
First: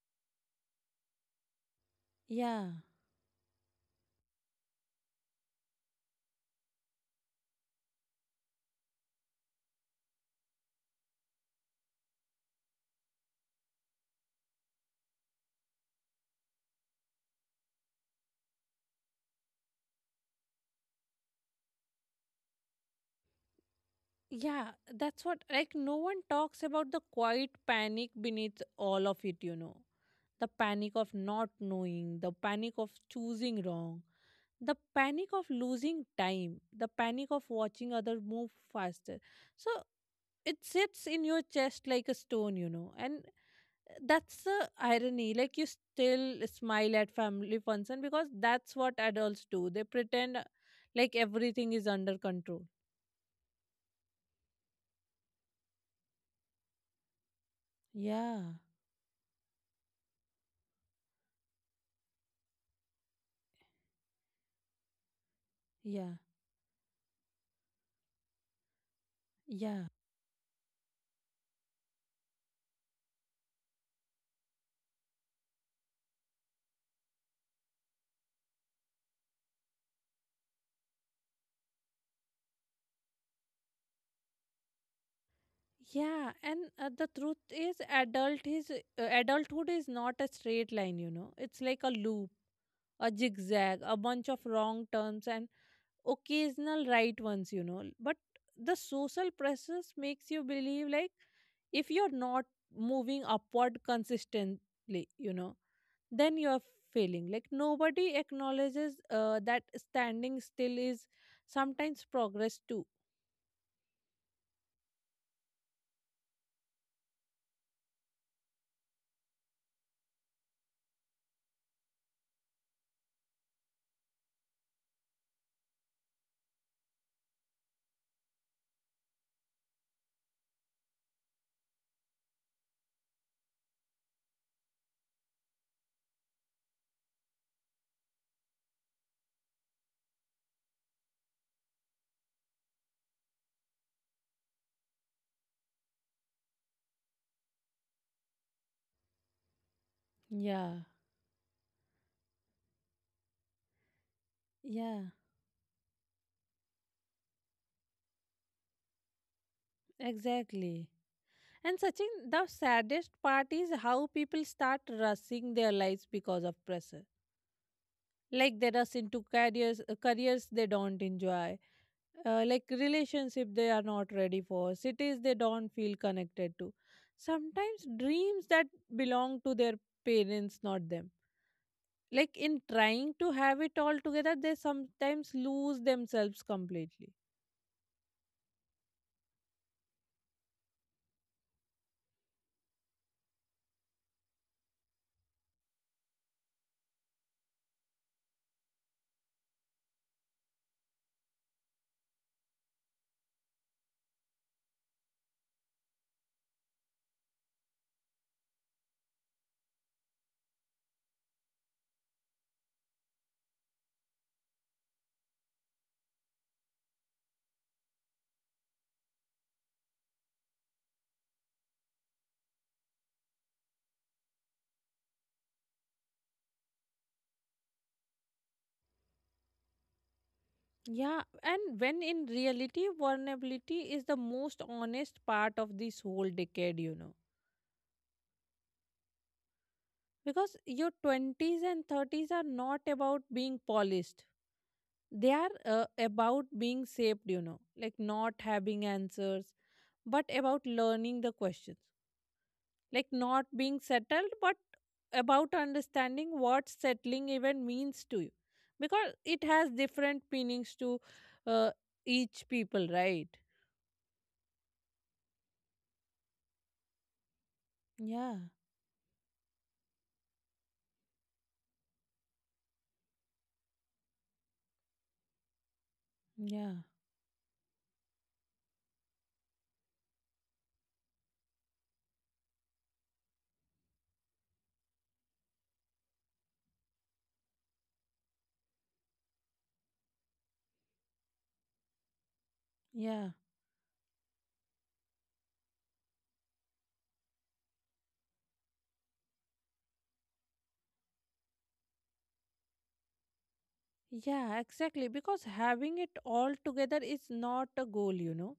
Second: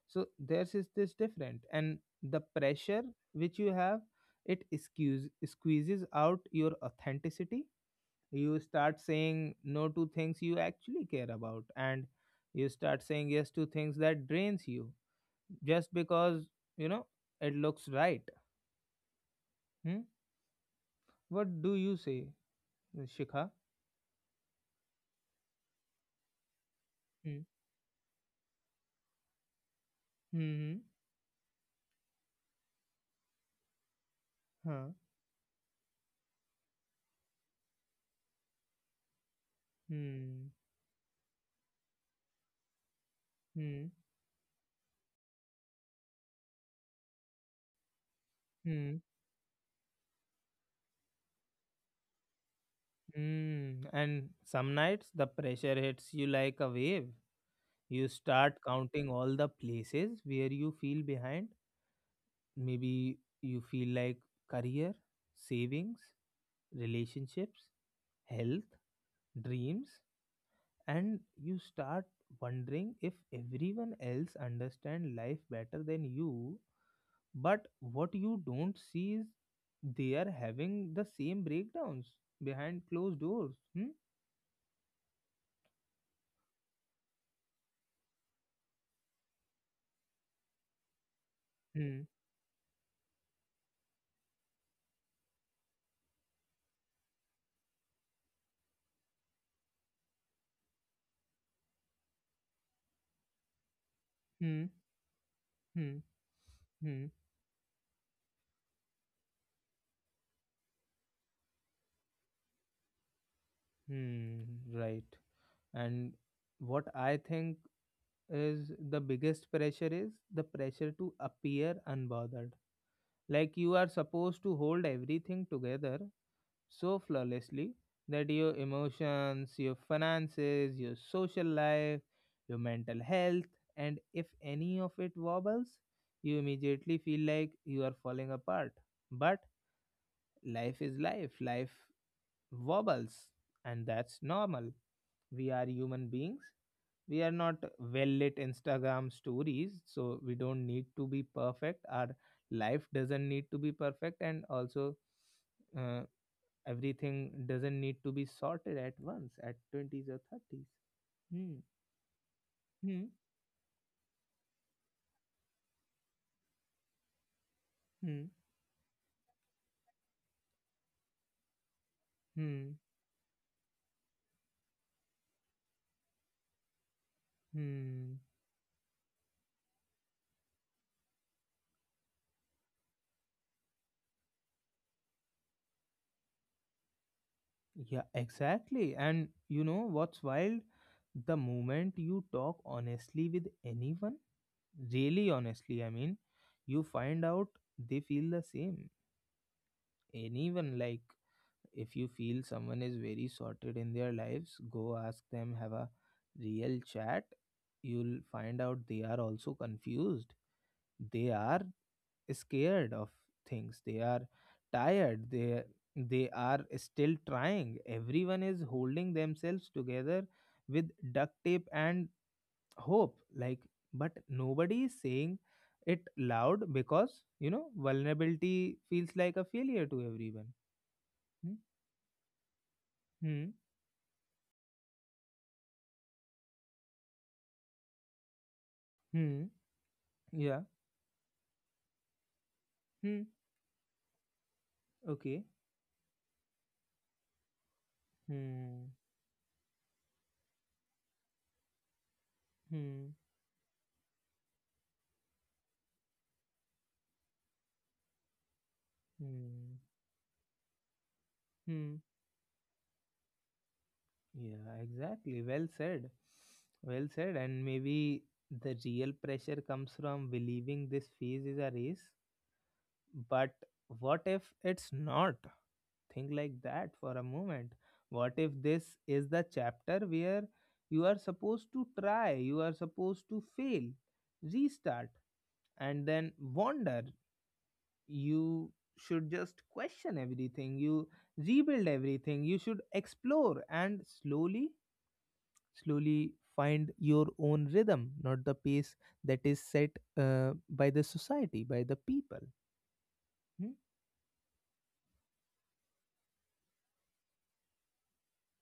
Speaker 1: So there's is this different, and the
Speaker 2: Yeah.
Speaker 1: pressure which you have, it squeezes squeezes out your authenticity. You start saying no to things you actually care about, and you start saying yes to things that drains you just because you know it looks right. Hmm? What do you say, Shikha?
Speaker 2: Yeah, that's what, like, no one talks about the
Speaker 1: Hmm.
Speaker 2: quiet panic beneath all of it, you know. The
Speaker 1: Hmm.
Speaker 2: panic of not knowing, the panic of choosing wrong, the
Speaker 1: Huh.
Speaker 2: panic of losing time, the panic of watching others move faster. So
Speaker 1: Hmm.
Speaker 2: it sits in your chest like a stone, you know. And
Speaker 1: Hmm.
Speaker 2: that's the irony. Like, you still smile at family function because that's what
Speaker 1: Hmm.
Speaker 2: adults do. They pretend uh, like everything is under control.
Speaker 1: Hmm. And some nights the pressure hits you like a wave, you
Speaker 2: Yeah,
Speaker 1: start counting all the places where you feel behind. Maybe you feel like career, savings,
Speaker 2: yeah,
Speaker 1: relationships, health, dreams,
Speaker 2: yeah.
Speaker 1: and you start wondering if everyone else understand life better than you. But what you don't see is they are having the same breakdowns behind closed doors. Hmm?
Speaker 2: Yeah, and uh, the truth is, adult is uh, adulthood is not a straight line. You know, it's like a
Speaker 1: Hmm,
Speaker 2: loop, a zigzag, a bunch of wrong turns and occasional right ones. You know, but the social pressures makes you believe like if you're not moving upward
Speaker 1: hmm,
Speaker 2: consistently, you know,
Speaker 1: hmm,
Speaker 2: then you're
Speaker 1: hmm,
Speaker 2: failing. Like nobody acknowledges uh, that standing still is sometimes progress too.
Speaker 1: hmm. Right. And what I think is the biggest pressure is the pressure to appear unbothered. Like, you are supposed to hold everything together so flawlessly, that your emotions, your finances, your social life, your mental health, and if any of it wobbles, you immediately feel like you are falling apart. But life is life, life wobbles, and that's normal. We are human beings. We are not well lit Instagram stories, so we don't
Speaker 2: Yeah,
Speaker 1: need to be perfect. Our life doesn't need to be perfect, and also
Speaker 2: yeah,
Speaker 1: uh. Everything doesn't need to be sorted at once at twenties or thirties.
Speaker 2: exactly.
Speaker 1: Hmm.
Speaker 2: And Sachin, the
Speaker 1: Hmm.
Speaker 2: saddest part is how people start rushing their lives because of pressure.
Speaker 1: Hmm.
Speaker 2: Like they rush into careers, uh, careers they don't enjoy, uh, like
Speaker 1: Hmm.
Speaker 2: relationship they are not ready for, cities they don't feel connected to. Sometimes
Speaker 1: Hmm.
Speaker 2: dreams that belong to their parents, not them. Like in trying to have it all together, they sometimes lose themselves completely.
Speaker 1: Yeah, exactly. And you know what's wild? The moment you talk honestly with anyone, really honestly, I mean, you find out they feel the same. Anyone, like, if you feel someone is very sorted in their lives, go ask them, have a real chat. You'll find out they are also confused. They are scared of things, they are tired, they they are still trying. Everyone is holding themselves together with duct tape and hope, like, but nobody is saying it loud, because you know vulnerability feels like a failure to everyone.
Speaker 2: Yeah,
Speaker 1: Hmm.
Speaker 2: and when in reality,
Speaker 1: Hmm,
Speaker 2: vulnerability is the most honest part of this whole decade, you know.
Speaker 1: hmm.
Speaker 2: Because
Speaker 1: Yeah.
Speaker 2: your twenties and thirties are not about
Speaker 1: Hmm.
Speaker 2: being polished, they
Speaker 1: Okay.
Speaker 2: are uh, about being shaped, you know, like not having
Speaker 1: Hmm.
Speaker 2: answers, but about learning the questions, like
Speaker 1: Hmm.
Speaker 2: not being settled, but about understanding what settling even means to you. Because it has
Speaker 1: Hmm.
Speaker 2: different meanings to uh,
Speaker 1: Hmm.
Speaker 2: each people, right?
Speaker 1: Yeah, exactly. Well said. Well said. And maybe
Speaker 2: Yeah,
Speaker 1: the real pressure comes from believing this phase is a race. But what if it's not? Think like
Speaker 2: yeah.
Speaker 1: that for a moment. What if this is the chapter where you are supposed to try, you are supposed to fail, restart, and then wander? You should just question everything, you rebuild everything, you should
Speaker 2: Yeah,
Speaker 1: explore, and slowly, slowly find your own rhythm, not the pace that is set uh, by the society, by the people. Hmm.
Speaker 2: yeah, exactly. Because having it all together is not a goal, you know.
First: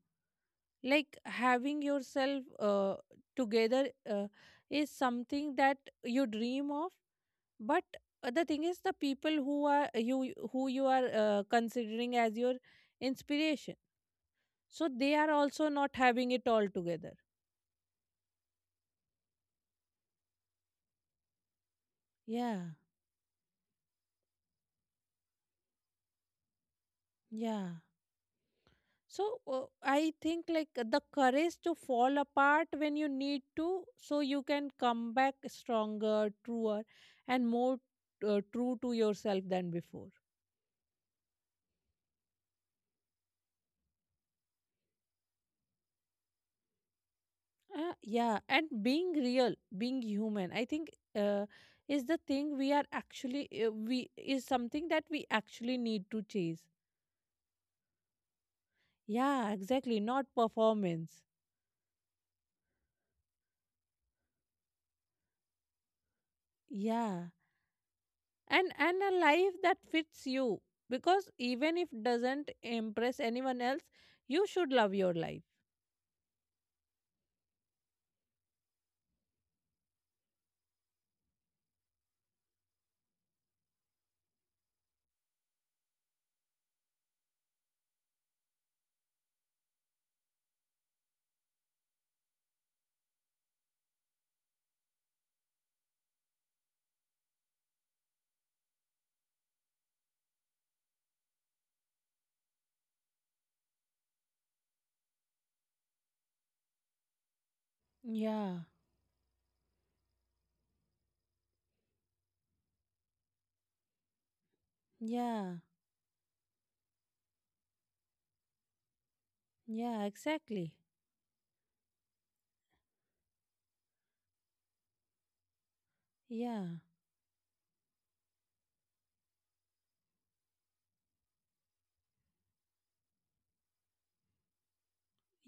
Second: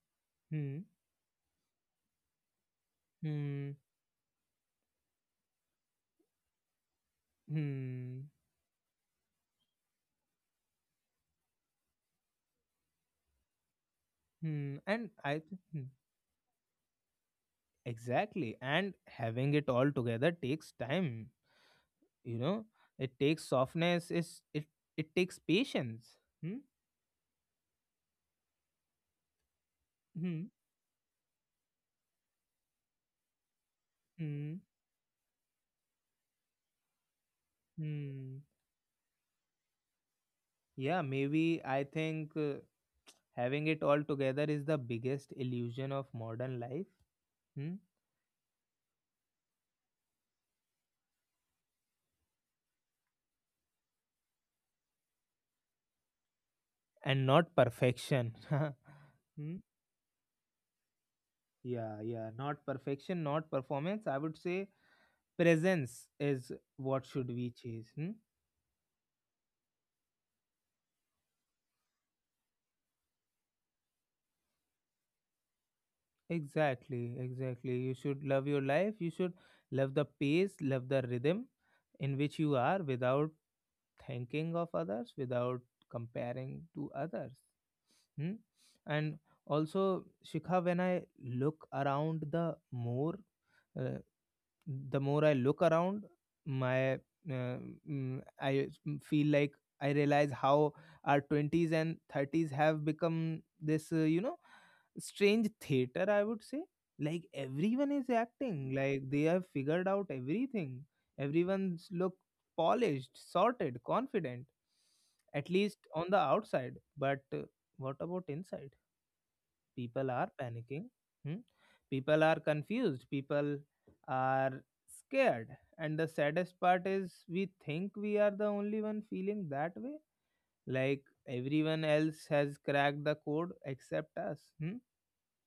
Speaker 1: Hmm.
Speaker 2: Like having yourself uh,
Speaker 1: Hmm.
Speaker 2: together uh, is something that you dream of. But
Speaker 1: Hmm,
Speaker 2: uh, the thing is, the people who are you who you are uh, considering as your inspiration,
Speaker 1: hmm.
Speaker 2: so
Speaker 1: And
Speaker 2: they are
Speaker 1: i th-
Speaker 2: also
Speaker 1: hmm,
Speaker 2: not having it all together.
Speaker 1: exactly, and having it all together takes time, you know.
Speaker 2: Yeah,
Speaker 1: It takes softness, is it it takes patience. Hmm.
Speaker 2: yeah. So uh, I think
Speaker 1: Hmm.
Speaker 2: like the courage to fall apart when you need to, so you
Speaker 1: Hmm,
Speaker 2: can come back stronger, truer, and more uh,
Speaker 1: hmm.
Speaker 2: true to yourself than before.
Speaker 1: Yeah, maybe. I think uh, having it all together is the biggest illusion of modern life. Hmm.
Speaker 2: Uh, yeah, and being real, being human, I think uh, is the thing we are actually uh, we is something that we actually need to chase.
Speaker 1: And not perfection.
Speaker 2: Yeah,
Speaker 1: Hmm?
Speaker 2: exactly. Not performance.
Speaker 1: Yeah, yeah, not perfection, not performance. I would say presence is what should
Speaker 2: Yeah.
Speaker 1: we chase. Hmm?
Speaker 2: and and a life that fits you, because even if doesn't impress anyone else, you should love your life.
Speaker 1: Exactly, exactly. You should love your life. You should love the pace, love the rhythm in which you are, without thinking of others, without comparing to others. Hmm? And also, Shikha, when I look around, the more uh, the more I look around, my uh, mm, I mm, feel like I realize how our twenties and thirties have become this, uh, you know, strange theater, I would say. Like, everyone is
Speaker 2: Yeah,
Speaker 1: acting like they have figured out everything. Everyone's look polished, sorted, confident, at
Speaker 2: yeah,
Speaker 1: least on the outside, but uh, what about inside?
Speaker 2: yeah,
Speaker 1: People are
Speaker 2: exactly.
Speaker 1: panicking. Hmm? People are confused, people are scared, and the saddest
Speaker 2: Yeah,
Speaker 1: part is we think we are the only one feeling that way, like everyone else has cracked the code except us. Hmm?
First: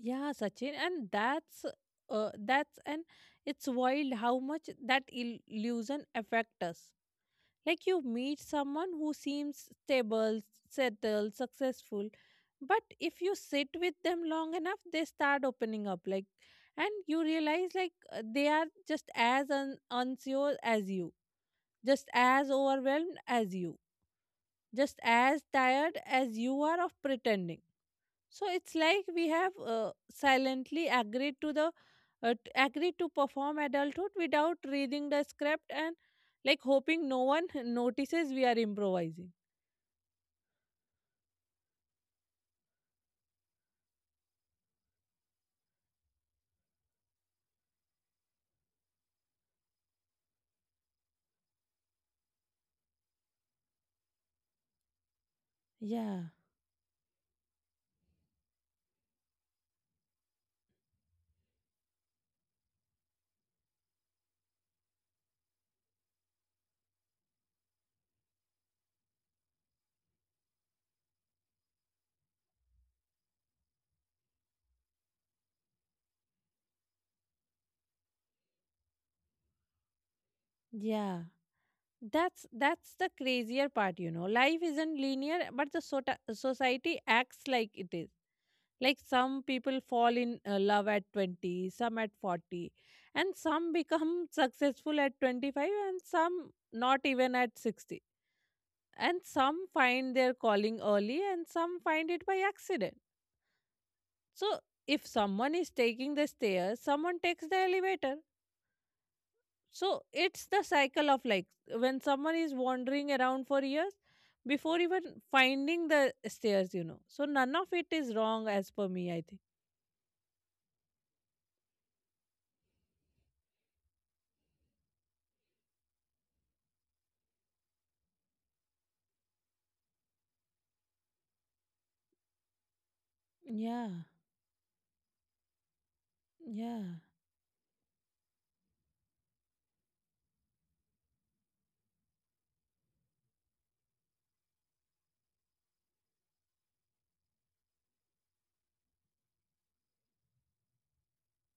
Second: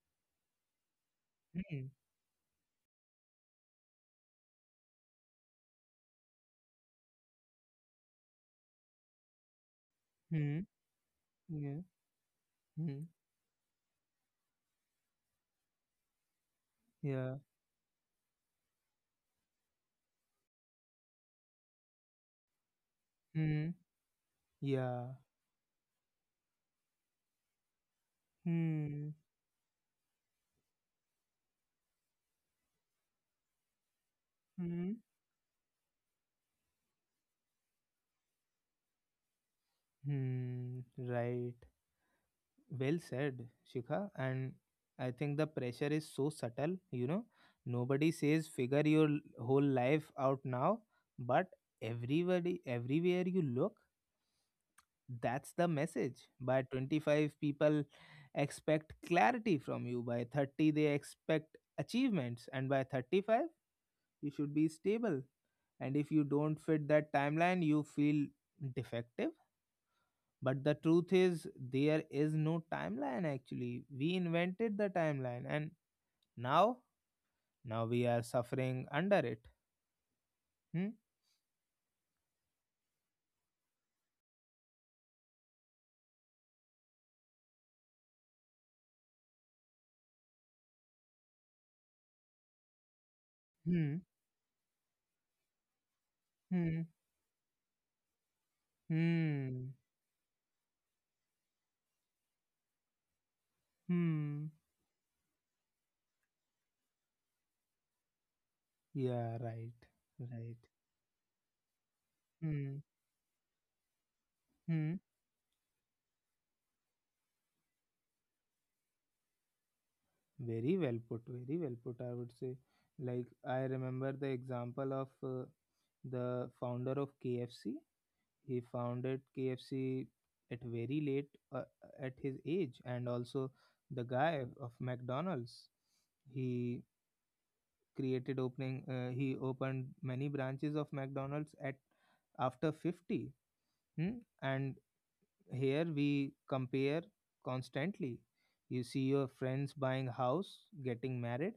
Speaker 2: yeah, Sachin. and that's
Speaker 1: Hmm.
Speaker 2: uh, that's and it's wild how much that il- illusion affect us. Like you meet someone who seems stable,
Speaker 1: Hmm.
Speaker 2: settled,
Speaker 1: Yeah.
Speaker 2: successful, but
Speaker 1: Mm-hmm.
Speaker 2: if you sit with them long enough, they start opening up. Like, and you
Speaker 1: Yeah.
Speaker 2: realize like uh, they are just as un- unsure as you, just as overwhelmed as
Speaker 1: Mm-hmm.
Speaker 2: you, just
Speaker 1: Yeah.
Speaker 2: as tired as you are of pretending. So it's like
Speaker 1: Hmm.
Speaker 2: we have uh, silently agreed to the uh, t- agreed to perform adulthood without
Speaker 1: Hmm.
Speaker 2: reading the script, and like hoping no one notices we are improvising.
Speaker 1: Hmm. Right. Well said, Shikha. And I think the pressure is so subtle, you know. Nobody says figure your l- whole life out now, but everybody, everywhere you look, that's the message.
Speaker 2: Yeah,
Speaker 1: By twenty-five people expect clarity from you. By thirty they expect achievements, and by thirty-five you should be stable, and if you don't fit that timeline you feel defective. But the truth is there is no timeline, actually. We invented the timeline, and now now we are suffering under it. Hmm.
Speaker 2: yeah. That's that's the crazier part, you know. Life isn't linear, but the sota- society acts like it is. Like some people fall in uh, love at twenty, some at forty, and some
Speaker 1: Hmm.
Speaker 2: become successful at twenty-five, and some
Speaker 1: Hmm.
Speaker 2: not even at sixty, and some
Speaker 1: Hmm.
Speaker 2: find their calling early and some find it by accident.
Speaker 1: Hmm.
Speaker 2: So if someone is taking the stairs, someone takes the elevator.
Speaker 1: Yeah, right,
Speaker 2: So it's
Speaker 1: right.
Speaker 2: the cycle of, like, when someone is
Speaker 1: Hmm.
Speaker 2: wandering around for years before
Speaker 1: Hmm.
Speaker 2: even finding the stairs you know So none of it is wrong as per me, I think.
Speaker 1: Very well put, very well put, I would say. Like, I remember the example of uh, the founder of KFC. He founded K F C at very late, uh, uh, at his age, and also
Speaker 2: Yeah,
Speaker 1: the guy of McDonald's. He
Speaker 2: yeah,
Speaker 1: created opening. Uh, he opened many branches of McDonald's at after fifty. Hmm? And here we compare constantly. You see your friends buying house, getting married,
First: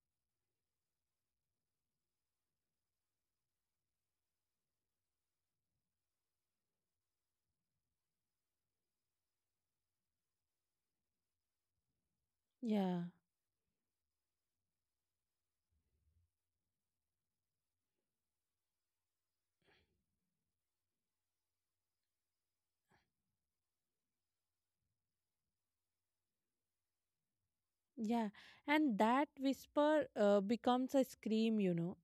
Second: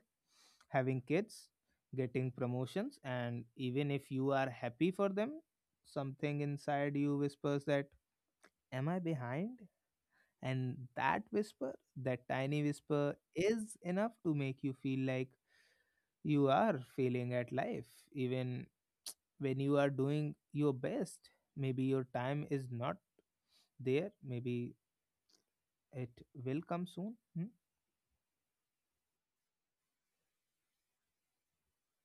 Speaker 1: having kids, getting promotions, and even if you are happy for them, something inside you whispers that, am I behind? And that whisper, that tiny
Speaker 2: yeah.
Speaker 1: whisper, is enough to make you feel like you are failing at life, even when you are doing your best. Maybe your time is not there, maybe it will come soon. Hmm?
Speaker 2: Yeah, and that whisper uh, becomes a scream, you know.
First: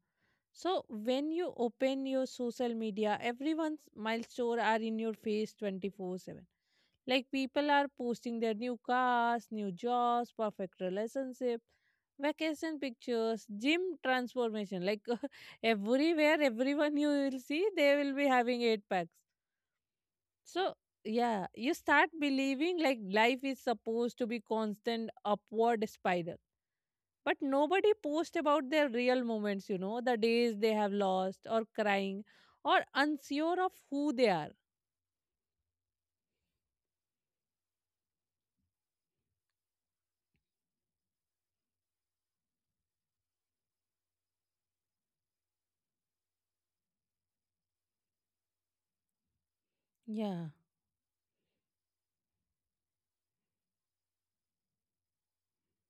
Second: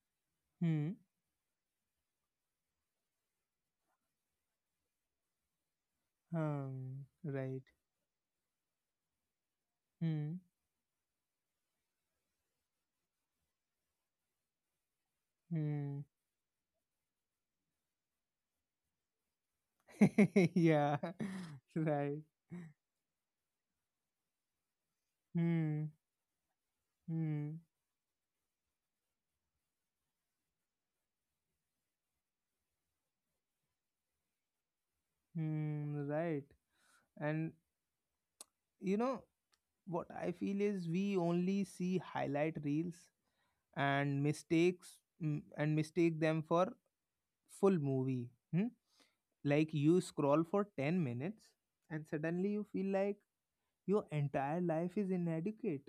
Speaker 2: So
Speaker 1: Hmm.
Speaker 2: when you open your social media, everyone's milestone are in your face twenty-four seven.
Speaker 1: Um,
Speaker 2: Like,
Speaker 1: right.
Speaker 2: people are posting their new cars, new jobs,
Speaker 1: Hmm.
Speaker 2: perfect relationship, vacation pictures, gym transformation. Like
Speaker 1: Hmm.
Speaker 2: everywhere, everyone you will see, they will be having eight packs. So
Speaker 1: Yeah.
Speaker 2: yeah, you start
Speaker 1: Right.
Speaker 2: believing like life is supposed to be constant upward
Speaker 1: Hmm.
Speaker 2: spiral, but
Speaker 1: Hmm.
Speaker 2: nobody posts about their real moments you know the days they have lost or crying or unsure of who they are.
Speaker 1: Hmm. Right. And you know, what I feel is we only see highlight reels and mistakes, mm, and mistake them for full movie. Hmm? Like, you scroll
Speaker 2: Yeah,
Speaker 1: for 10 minutes and suddenly you feel like your entire life is inadequate.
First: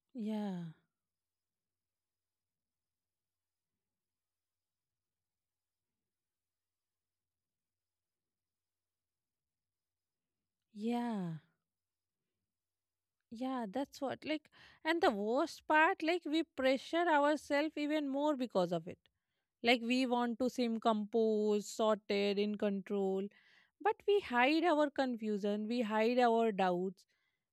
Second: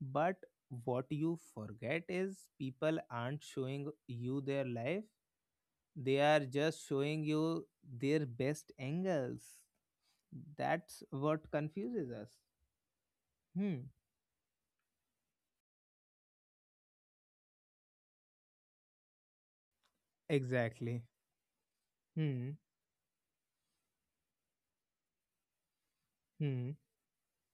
Speaker 1: But
Speaker 2: yeah,
Speaker 1: what you forget is people aren't showing you their life, they are just showing you their best angles. That's
Speaker 2: yeah,
Speaker 1: what confuses us.
Speaker 2: yeah.
Speaker 1: Hmm.
Speaker 2: That's what, like, and the worst part, like, we pressure ourselves even more because of it. Like, we want to seem
Speaker 1: Exactly.
Speaker 2: composed, sorted,
Speaker 1: Hmm.
Speaker 2: in control, but we hide our confusion, we hide our
Speaker 1: Hmm.
Speaker 2: doubts,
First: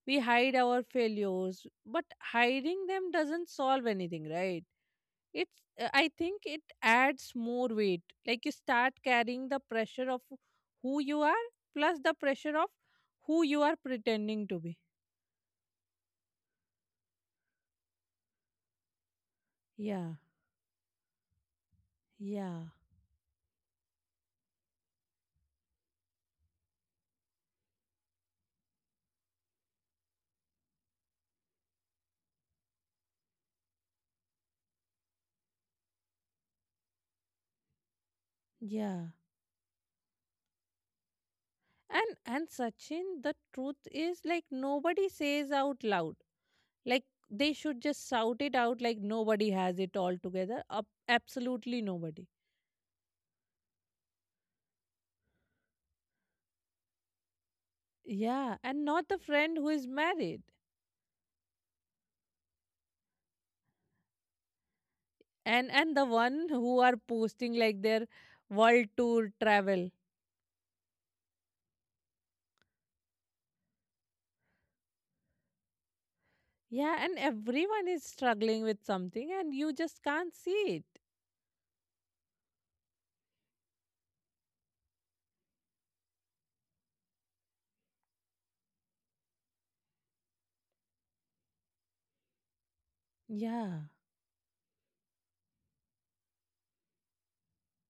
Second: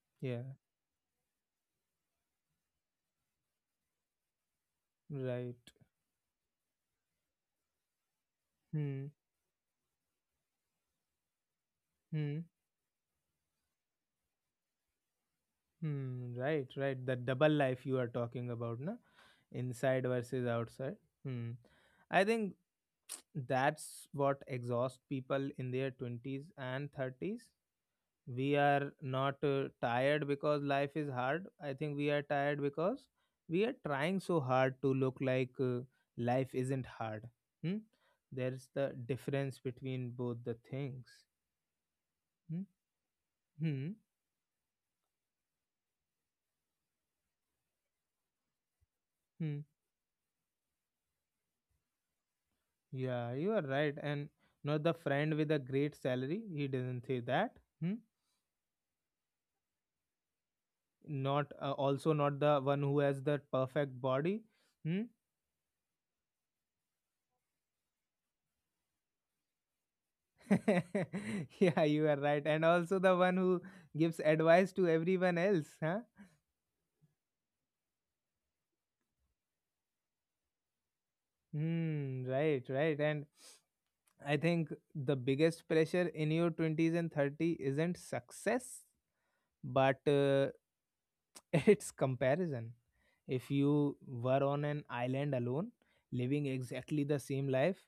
Speaker 2: we
Speaker 1: Yeah.
Speaker 2: hide our failures, but hiding them doesn't solve anything, right?
Speaker 1: Right.
Speaker 2: It's uh, I think it adds more weight, like you start
Speaker 1: Hmm.
Speaker 2: carrying the pressure of who you are plus the
Speaker 1: Hmm.
Speaker 2: pressure of who you are pretending to be.
Speaker 1: Hmm. Right. Right. The double life you are talking about, na? Inside
Speaker 2: Yeah,
Speaker 1: versus outside. Hmm. I think
Speaker 2: yeah,
Speaker 1: that's what exhausts people in their twenties and thirties. We are not uh, tired because life is hard. I think we are tired because we are trying so hard to look like uh, life isn't hard. Hmm? There's the
Speaker 2: yeah.
Speaker 1: difference between both the things.
Speaker 2: And and
Speaker 1: Hmm.
Speaker 2: Sachin, the truth
Speaker 1: Hmm.
Speaker 2: is, like, nobody says out loud, like, they should just shout it out, like, nobody
Speaker 1: Hmm.
Speaker 2: has it all together. Ab- absolutely nobody.
Speaker 1: Yeah, you are right. And not the friend with a great salary. He didn't say that. Hmm?
Speaker 2: Yeah, and not the friend who is married,
Speaker 1: Not, uh, also not the one who has the perfect body. Hmm?
Speaker 2: and and the one who are posting like their world tour travel.
Speaker 1: Yeah, you are right. And also the one who gives advice to everyone else. Huh?
Speaker 2: Yeah, and everyone is struggling with something and you just can't see it.
Speaker 1: Hmm. Right. Right. And I think the biggest pressure in your twenties and thirty isn't success, but uh, it's comparison. If
Speaker 2: Yeah,
Speaker 1: you were on an island alone, living exactly the same life,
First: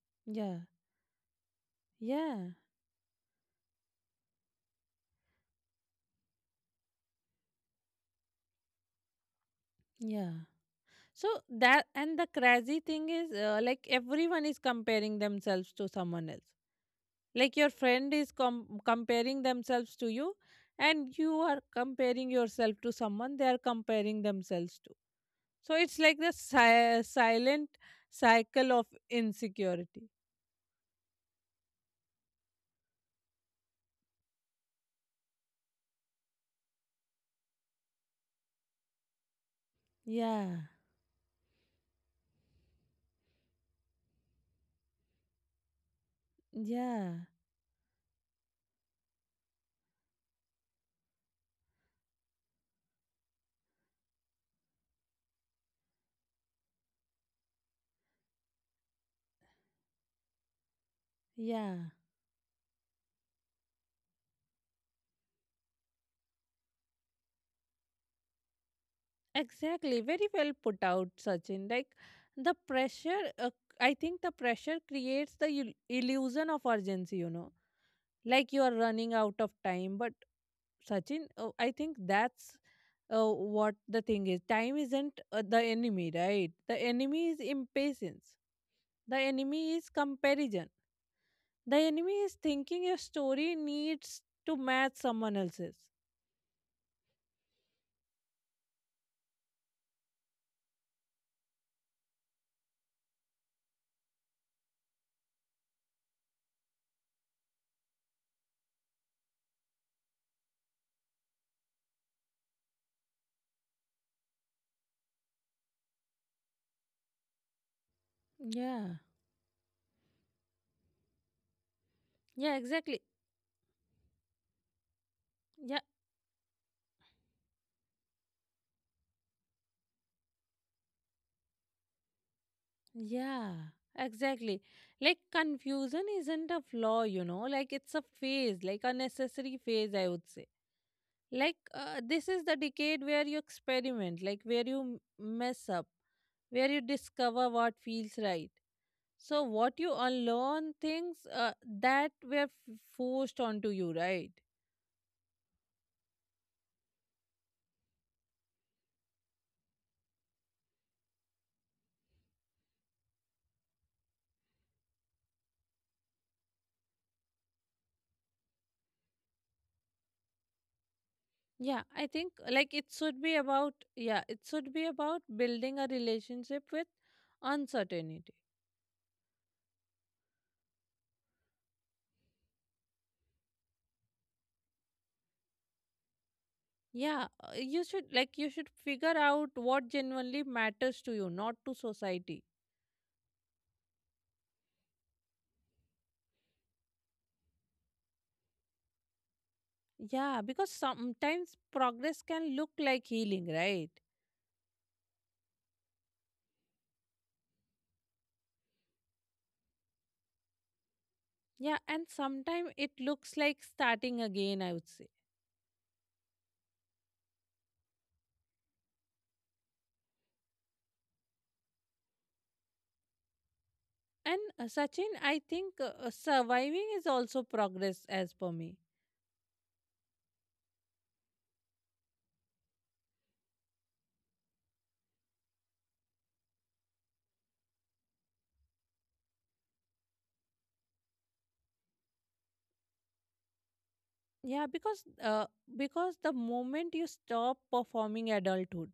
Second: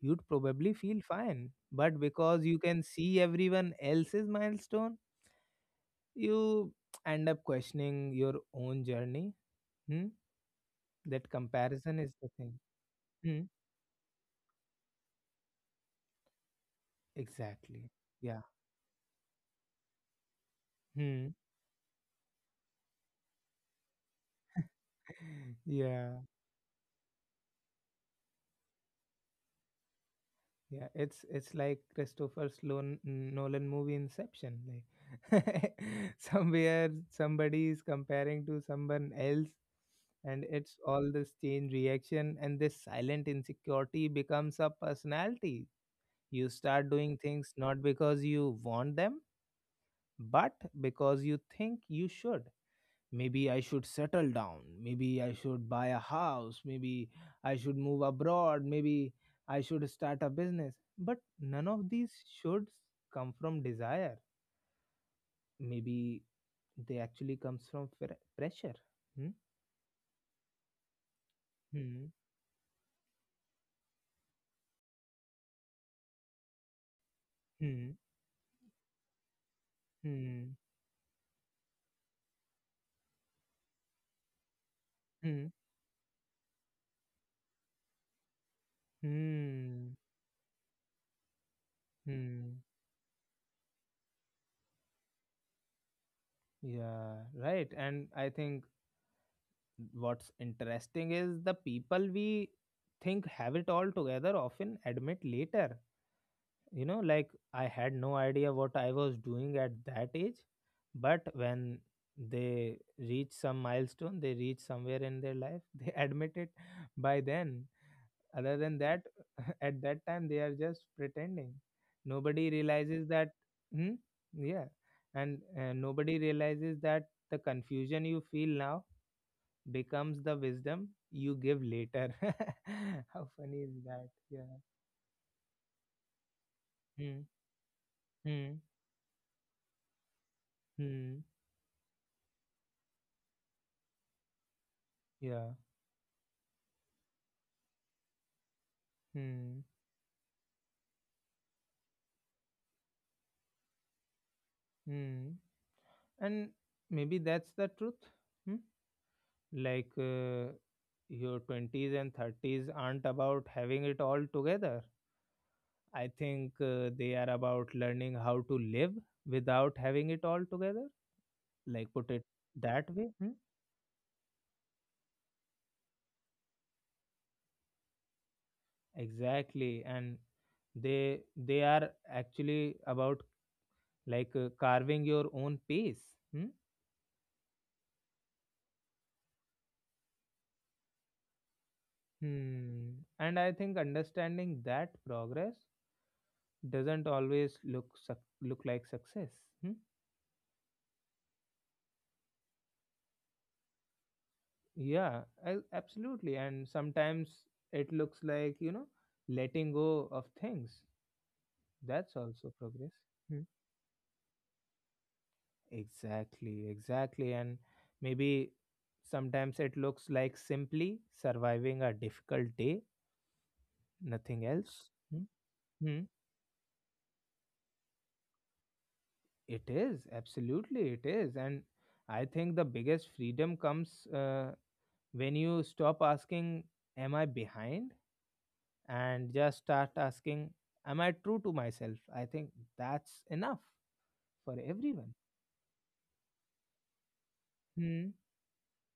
Speaker 1: you'd
Speaker 2: yeah,
Speaker 1: probably feel fine. But because
Speaker 2: yeah,
Speaker 1: you can see everyone else's milestone, you end up questioning your own journey. Hmm?
Speaker 2: yeah. So
Speaker 1: That
Speaker 2: that,
Speaker 1: comparison is
Speaker 2: and the
Speaker 1: the thing.
Speaker 2: crazy thing is,
Speaker 1: Hmm?
Speaker 2: uh, like, everyone is comparing themselves to someone else. Like, your
Speaker 1: Exactly.
Speaker 2: friend is
Speaker 1: Yeah.
Speaker 2: com- comparing themselves to you, and you
Speaker 1: Hmm.
Speaker 2: are comparing yourself to someone they are comparing themselves to. So it's
Speaker 1: Yeah.
Speaker 2: like the si- silent cycle of insecurity.
Speaker 1: Yeah, it's it's like Christopher Sloan Nolan movie Inception. Like, somewhere, somebody is comparing to someone else, and
Speaker 2: Yeah,
Speaker 1: it's all this chain reaction, and this silent insecurity becomes a personality. You start doing
Speaker 2: yeah,
Speaker 1: things not because you want them, but because you think you should. Maybe I should settle down, maybe I should buy a house, maybe I should move abroad, maybe I should start a business. But none of
Speaker 2: yeah.
Speaker 1: these shoulds come from desire. Maybe they actually comes from fre- pressure. Hmm?
Speaker 2: Exactly, very well put out, Sachin. Like
Speaker 1: Hmm.
Speaker 2: the pressure, uh, I think the pressure creates the il- illusion of urgency, you know,
Speaker 1: Hmm.
Speaker 2: like you are running out of time. But
Speaker 1: Hmm.
Speaker 2: Sachin, uh, I think that's uh, what the thing is. Time isn't uh,
Speaker 1: Hmm.
Speaker 2: the enemy, right? The enemy is impatience. The enemy is
Speaker 1: Hmm.
Speaker 2: comparison. The enemy is
Speaker 1: Hmm.
Speaker 2: thinking your story needs to match someone else's.
Speaker 1: Yeah, right. And I think what's interesting is the people we think have it all together often admit later, you know, like, I had no idea what I was doing at that age. But when they reach some milestone, they reach somewhere in their life, they admit it by then. Other than
Speaker 2: Yeah.
Speaker 1: that, at that time they are just pretending. Nobody
Speaker 2: Yeah, exactly.
Speaker 1: realizes that. Hmm? Yeah. And uh, nobody realizes that the confusion you feel now becomes the wisdom you give later. How
Speaker 2: Yeah,
Speaker 1: funny is that? Yeah.
Speaker 2: exactly. Like confusion isn't a flaw,
Speaker 1: Hmm.
Speaker 2: you know, like it's a
Speaker 1: Hmm.
Speaker 2: phase, like a necessary phase, I would say.
Speaker 1: Hmm.
Speaker 2: Like uh, this is the decade where you experiment, like where you m-
Speaker 1: Yeah.
Speaker 2: mess up, where you discover what feels right. So
Speaker 1: Hmm.
Speaker 2: what you unlearn things uh, that were f- forced onto you, right?
Speaker 1: Hmm. And maybe that's the truth. Hmm? Like, uh, your twenties and thirties aren't about having it all together. I think uh, they are about learning how to live without having it all together.
Speaker 2: Yeah,
Speaker 1: Like,
Speaker 2: I
Speaker 1: put it
Speaker 2: think like it
Speaker 1: that way.
Speaker 2: should
Speaker 1: Hmm?
Speaker 2: be about, yeah, it should be about building a relationship with uncertainty.
Speaker 1: Exactly. And they they are actually about, like, uh, carving your own pace. Hmm?
Speaker 2: Yeah, uh, you should, like, you should figure out what genuinely matters to you, not to society.
Speaker 1: Hmm. And I think understanding that progress doesn't always look suc- look like success. Hmm?
Speaker 2: Yeah, because sometimes progress can look like healing, right?
Speaker 1: Yeah, I, absolutely. And sometimes it looks like, you know letting go of things.
Speaker 2: Yeah, and
Speaker 1: That's also
Speaker 2: sometimes it
Speaker 1: progress.
Speaker 2: looks
Speaker 1: Hmm?
Speaker 2: like starting again, I would say.
Speaker 1: Exactly, exactly. And maybe sometimes it looks like simply surviving a difficult day,
Speaker 2: And
Speaker 1: nothing
Speaker 2: uh,
Speaker 1: else.
Speaker 2: Sachin,
Speaker 1: Hmm?
Speaker 2: I think uh,
Speaker 1: Hmm?
Speaker 2: uh, surviving is also progress as per me.
Speaker 1: It is, absolutely it is. And I think the biggest freedom comes uh, when you stop asking, am I behind, and just start asking, am I true to myself? I think that's enough for
Speaker 2: Yeah, because
Speaker 1: everyone.
Speaker 2: uh, because the moment you stop
Speaker 1: Hmm.
Speaker 2: performing adulthood,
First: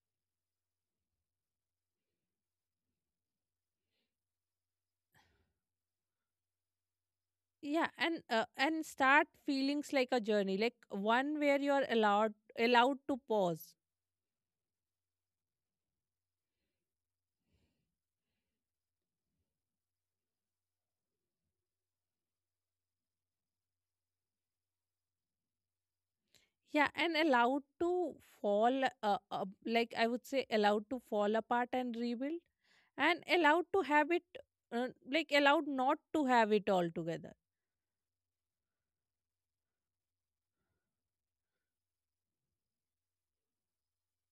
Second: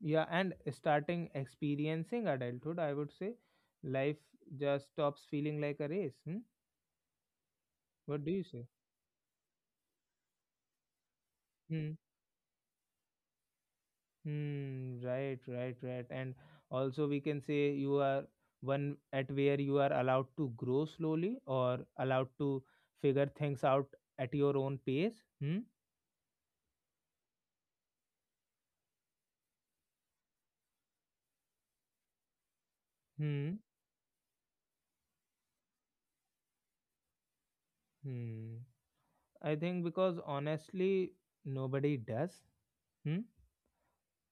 Speaker 1: Yeah, and starting experiencing adulthood, I would say life just stops feeling like a race. Hmm?
Speaker 2: yeah, and
Speaker 1: What do you
Speaker 2: uh,
Speaker 1: say?
Speaker 2: and start feelings like a journey, like one where you are
Speaker 1: Hmm.
Speaker 2: allowed, allowed to pause.
Speaker 1: Hmm. Right, right, right. And also, we can say you are one at where you are allowed to grow slowly, or allowed to figure things out at your own pace. Hmm.
Speaker 2: Yeah, and allowed to fall, uh, uh, like I would say, allowed to fall apart and rebuild, and
Speaker 1: Hmm.
Speaker 2: allowed to have it, uh, like allowed not to have it altogether.
Speaker 1: Hmm. I think because honestly, nobody does. Hmm?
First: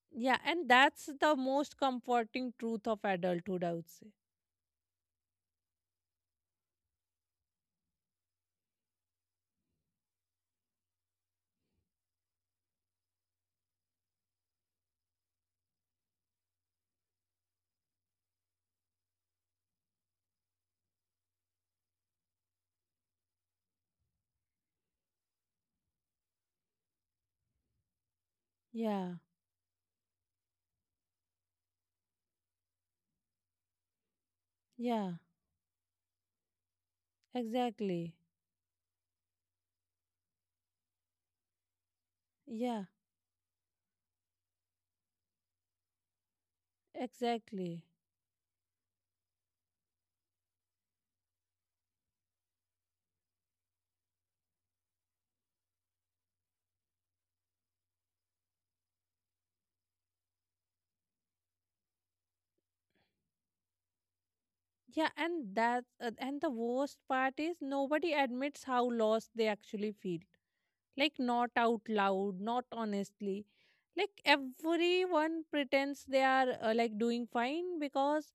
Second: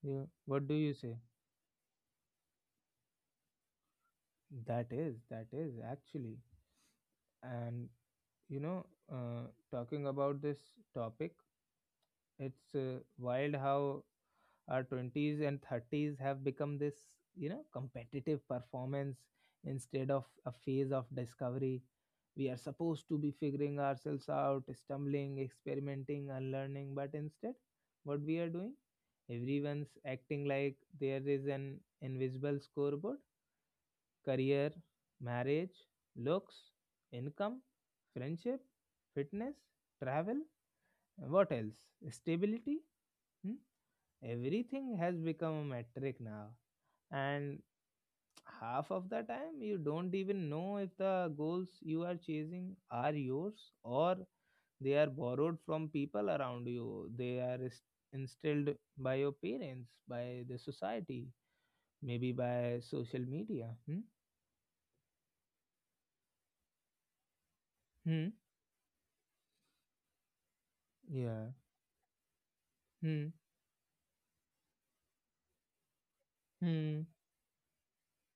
Speaker 1: Yeah.
Speaker 2: Yeah,
Speaker 1: What
Speaker 2: and
Speaker 1: do you
Speaker 2: that's
Speaker 1: say?
Speaker 2: the most comforting truth of adulthood, I would say.
Speaker 1: That is, that is actually. And, you know, uh, talking about this topic, it's uh, wild how our twenties and thirties have become this, you know competitive performance, instead of a phase of discovery. We are supposed to be figuring ourselves out, stumbling, experimenting and learning, but instead, what we are doing,
Speaker 2: Yeah,
Speaker 1: everyone's acting like there is an invisible scoreboard. Career,
Speaker 2: yeah,
Speaker 1: marriage, looks, income,
Speaker 2: exactly.
Speaker 1: friendship, fitness, travel, and what else, stability.
Speaker 2: Yeah,
Speaker 1: Hmm? Everything has become a metric now, and
Speaker 2: exactly.
Speaker 1: half of the time you don't even know if the goals you are chasing are yours, or they are borrowed from people around you. They are inst- instilled by your parents, by the society, maybe by social media. Hmm?
Speaker 2: Yeah, and that, uh, and the worst part is nobody
Speaker 1: Hmm?
Speaker 2: admits how lost they actually feel. Like,
Speaker 1: Yeah.
Speaker 2: not out loud, not
Speaker 1: Hmm.
Speaker 2: honestly. Like, everyone pretends they are uh, like
Speaker 1: Hmm.
Speaker 2: doing fine because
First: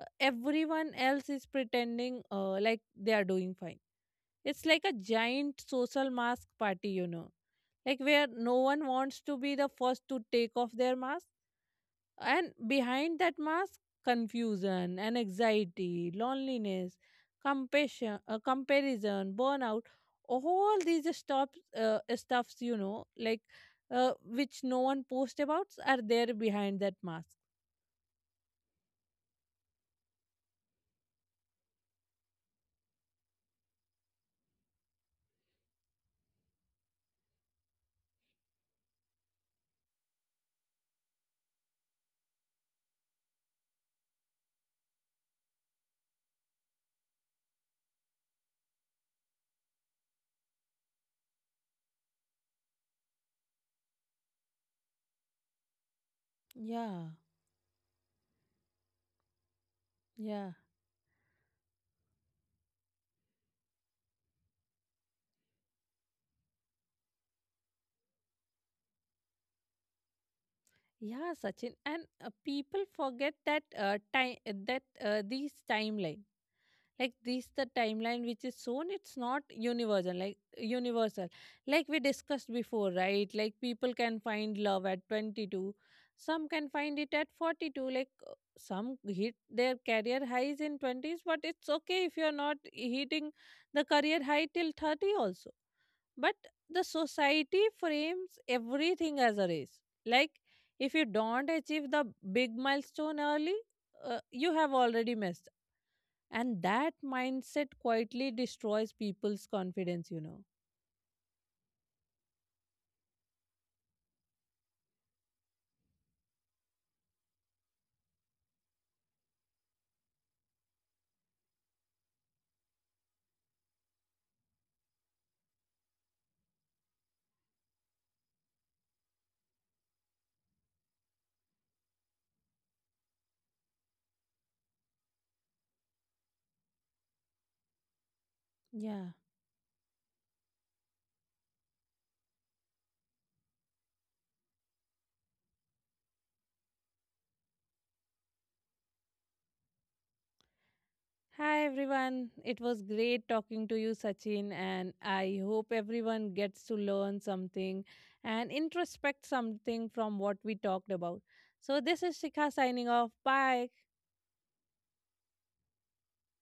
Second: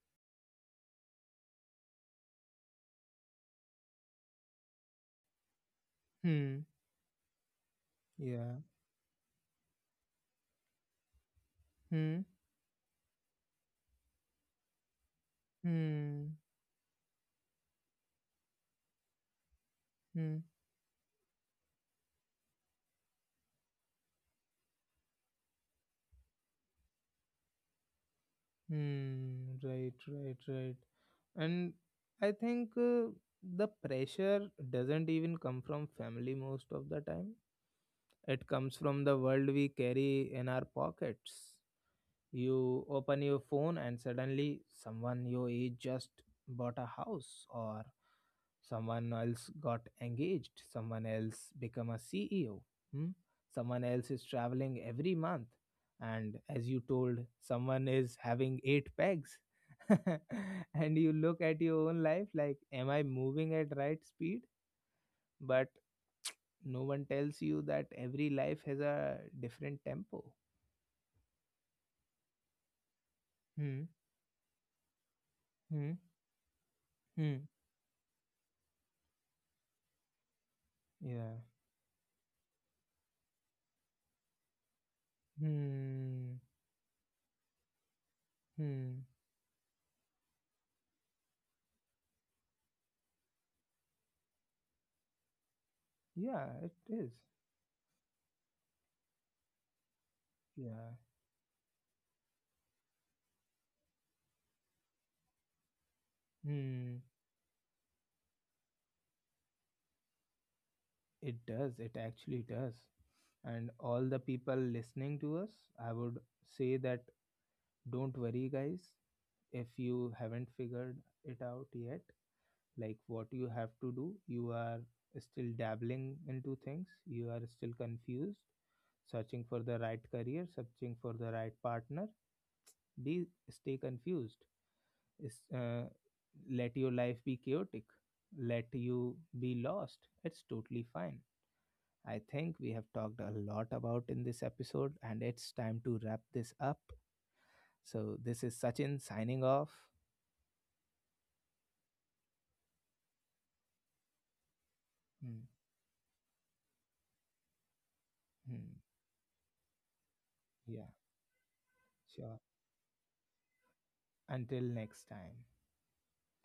Speaker 2: uh, everyone else is pretending uh, like they are doing fine. It's like a giant social mask
Speaker 1: Hmm.
Speaker 2: party you know like where no
Speaker 1: Yeah.
Speaker 2: one wants to be the first to take off their mask,
Speaker 1: Hmm.
Speaker 2: and behind that mask, confusion and anxiety,
Speaker 1: Hmm.
Speaker 2: loneliness, compassion, uh, comparison, burnout,
Speaker 1: Hmm.
Speaker 2: all these stops, uh, stuffs, you know, like uh, which no one posts about are there behind that mask.
Speaker 1: Hmm, right, right, right. And I think uh, the pressure doesn't even come from family most of the time. It comes from the world we carry in our pockets. You open your phone and suddenly someone your age just bought a house, or someone else got engaged, someone else become a C E O. Hmm? Someone else is traveling every month, and as you
Speaker 2: Yeah,
Speaker 1: told, someone is having eight pegs.
Speaker 2: yeah.
Speaker 1: And you look at your own life like, am I moving at right speed? But no one tells you that every life has a different tempo.
Speaker 2: Yeah, Sachin, and uh, people forget that
Speaker 1: Hmm.
Speaker 2: uh, time, that uh, these
Speaker 1: Hmm.
Speaker 2: timeline. Like,
Speaker 1: Hmm.
Speaker 2: this the timeline which is shown, it's not universal, like universal,
Speaker 1: Yeah.
Speaker 2: like we discussed before, right? Like people can find love at twenty-two,
Speaker 1: Hmm.
Speaker 2: some can find it at forty-two. Like uh, some
Speaker 1: Hmm.
Speaker 2: hit their career highs in twenties, but it's okay if you're not hitting the career high till thirty also. But
Speaker 1: Yeah, it
Speaker 2: the
Speaker 1: is.
Speaker 2: society frames everything as a race. Like,
Speaker 1: Yeah.
Speaker 2: if you don't achieve the big milestone early, uh, you have already missed, and that
Speaker 1: Hmm.
Speaker 2: mindset quietly destroys people's confidence, you know.
Speaker 1: It does. It actually does. And all the people listening to us, I would say that, don't worry, guys. If you haven't figured it out yet, like what you have to do, you are still dabbling into things, you are still confused, searching for the right career, searching for the right partner. Be stay confused, is, uh, let your life be chaotic, let
Speaker 2: Yeah.
Speaker 1: you be lost, it's totally fine. I think we have talked a lot about in this episode, and it's time to wrap this up. So this is Sachin signing off.
Speaker 2: Hi everyone, it was great talking to you, Sachin, and I
Speaker 1: Hmm.
Speaker 2: hope everyone gets to learn something and
Speaker 1: Hmm,
Speaker 2: introspect something from what we
Speaker 1: yeah.
Speaker 2: talked about. So, this is
Speaker 1: Sure,
Speaker 2: Shikha signing off. Bye.
Speaker 1: until next time.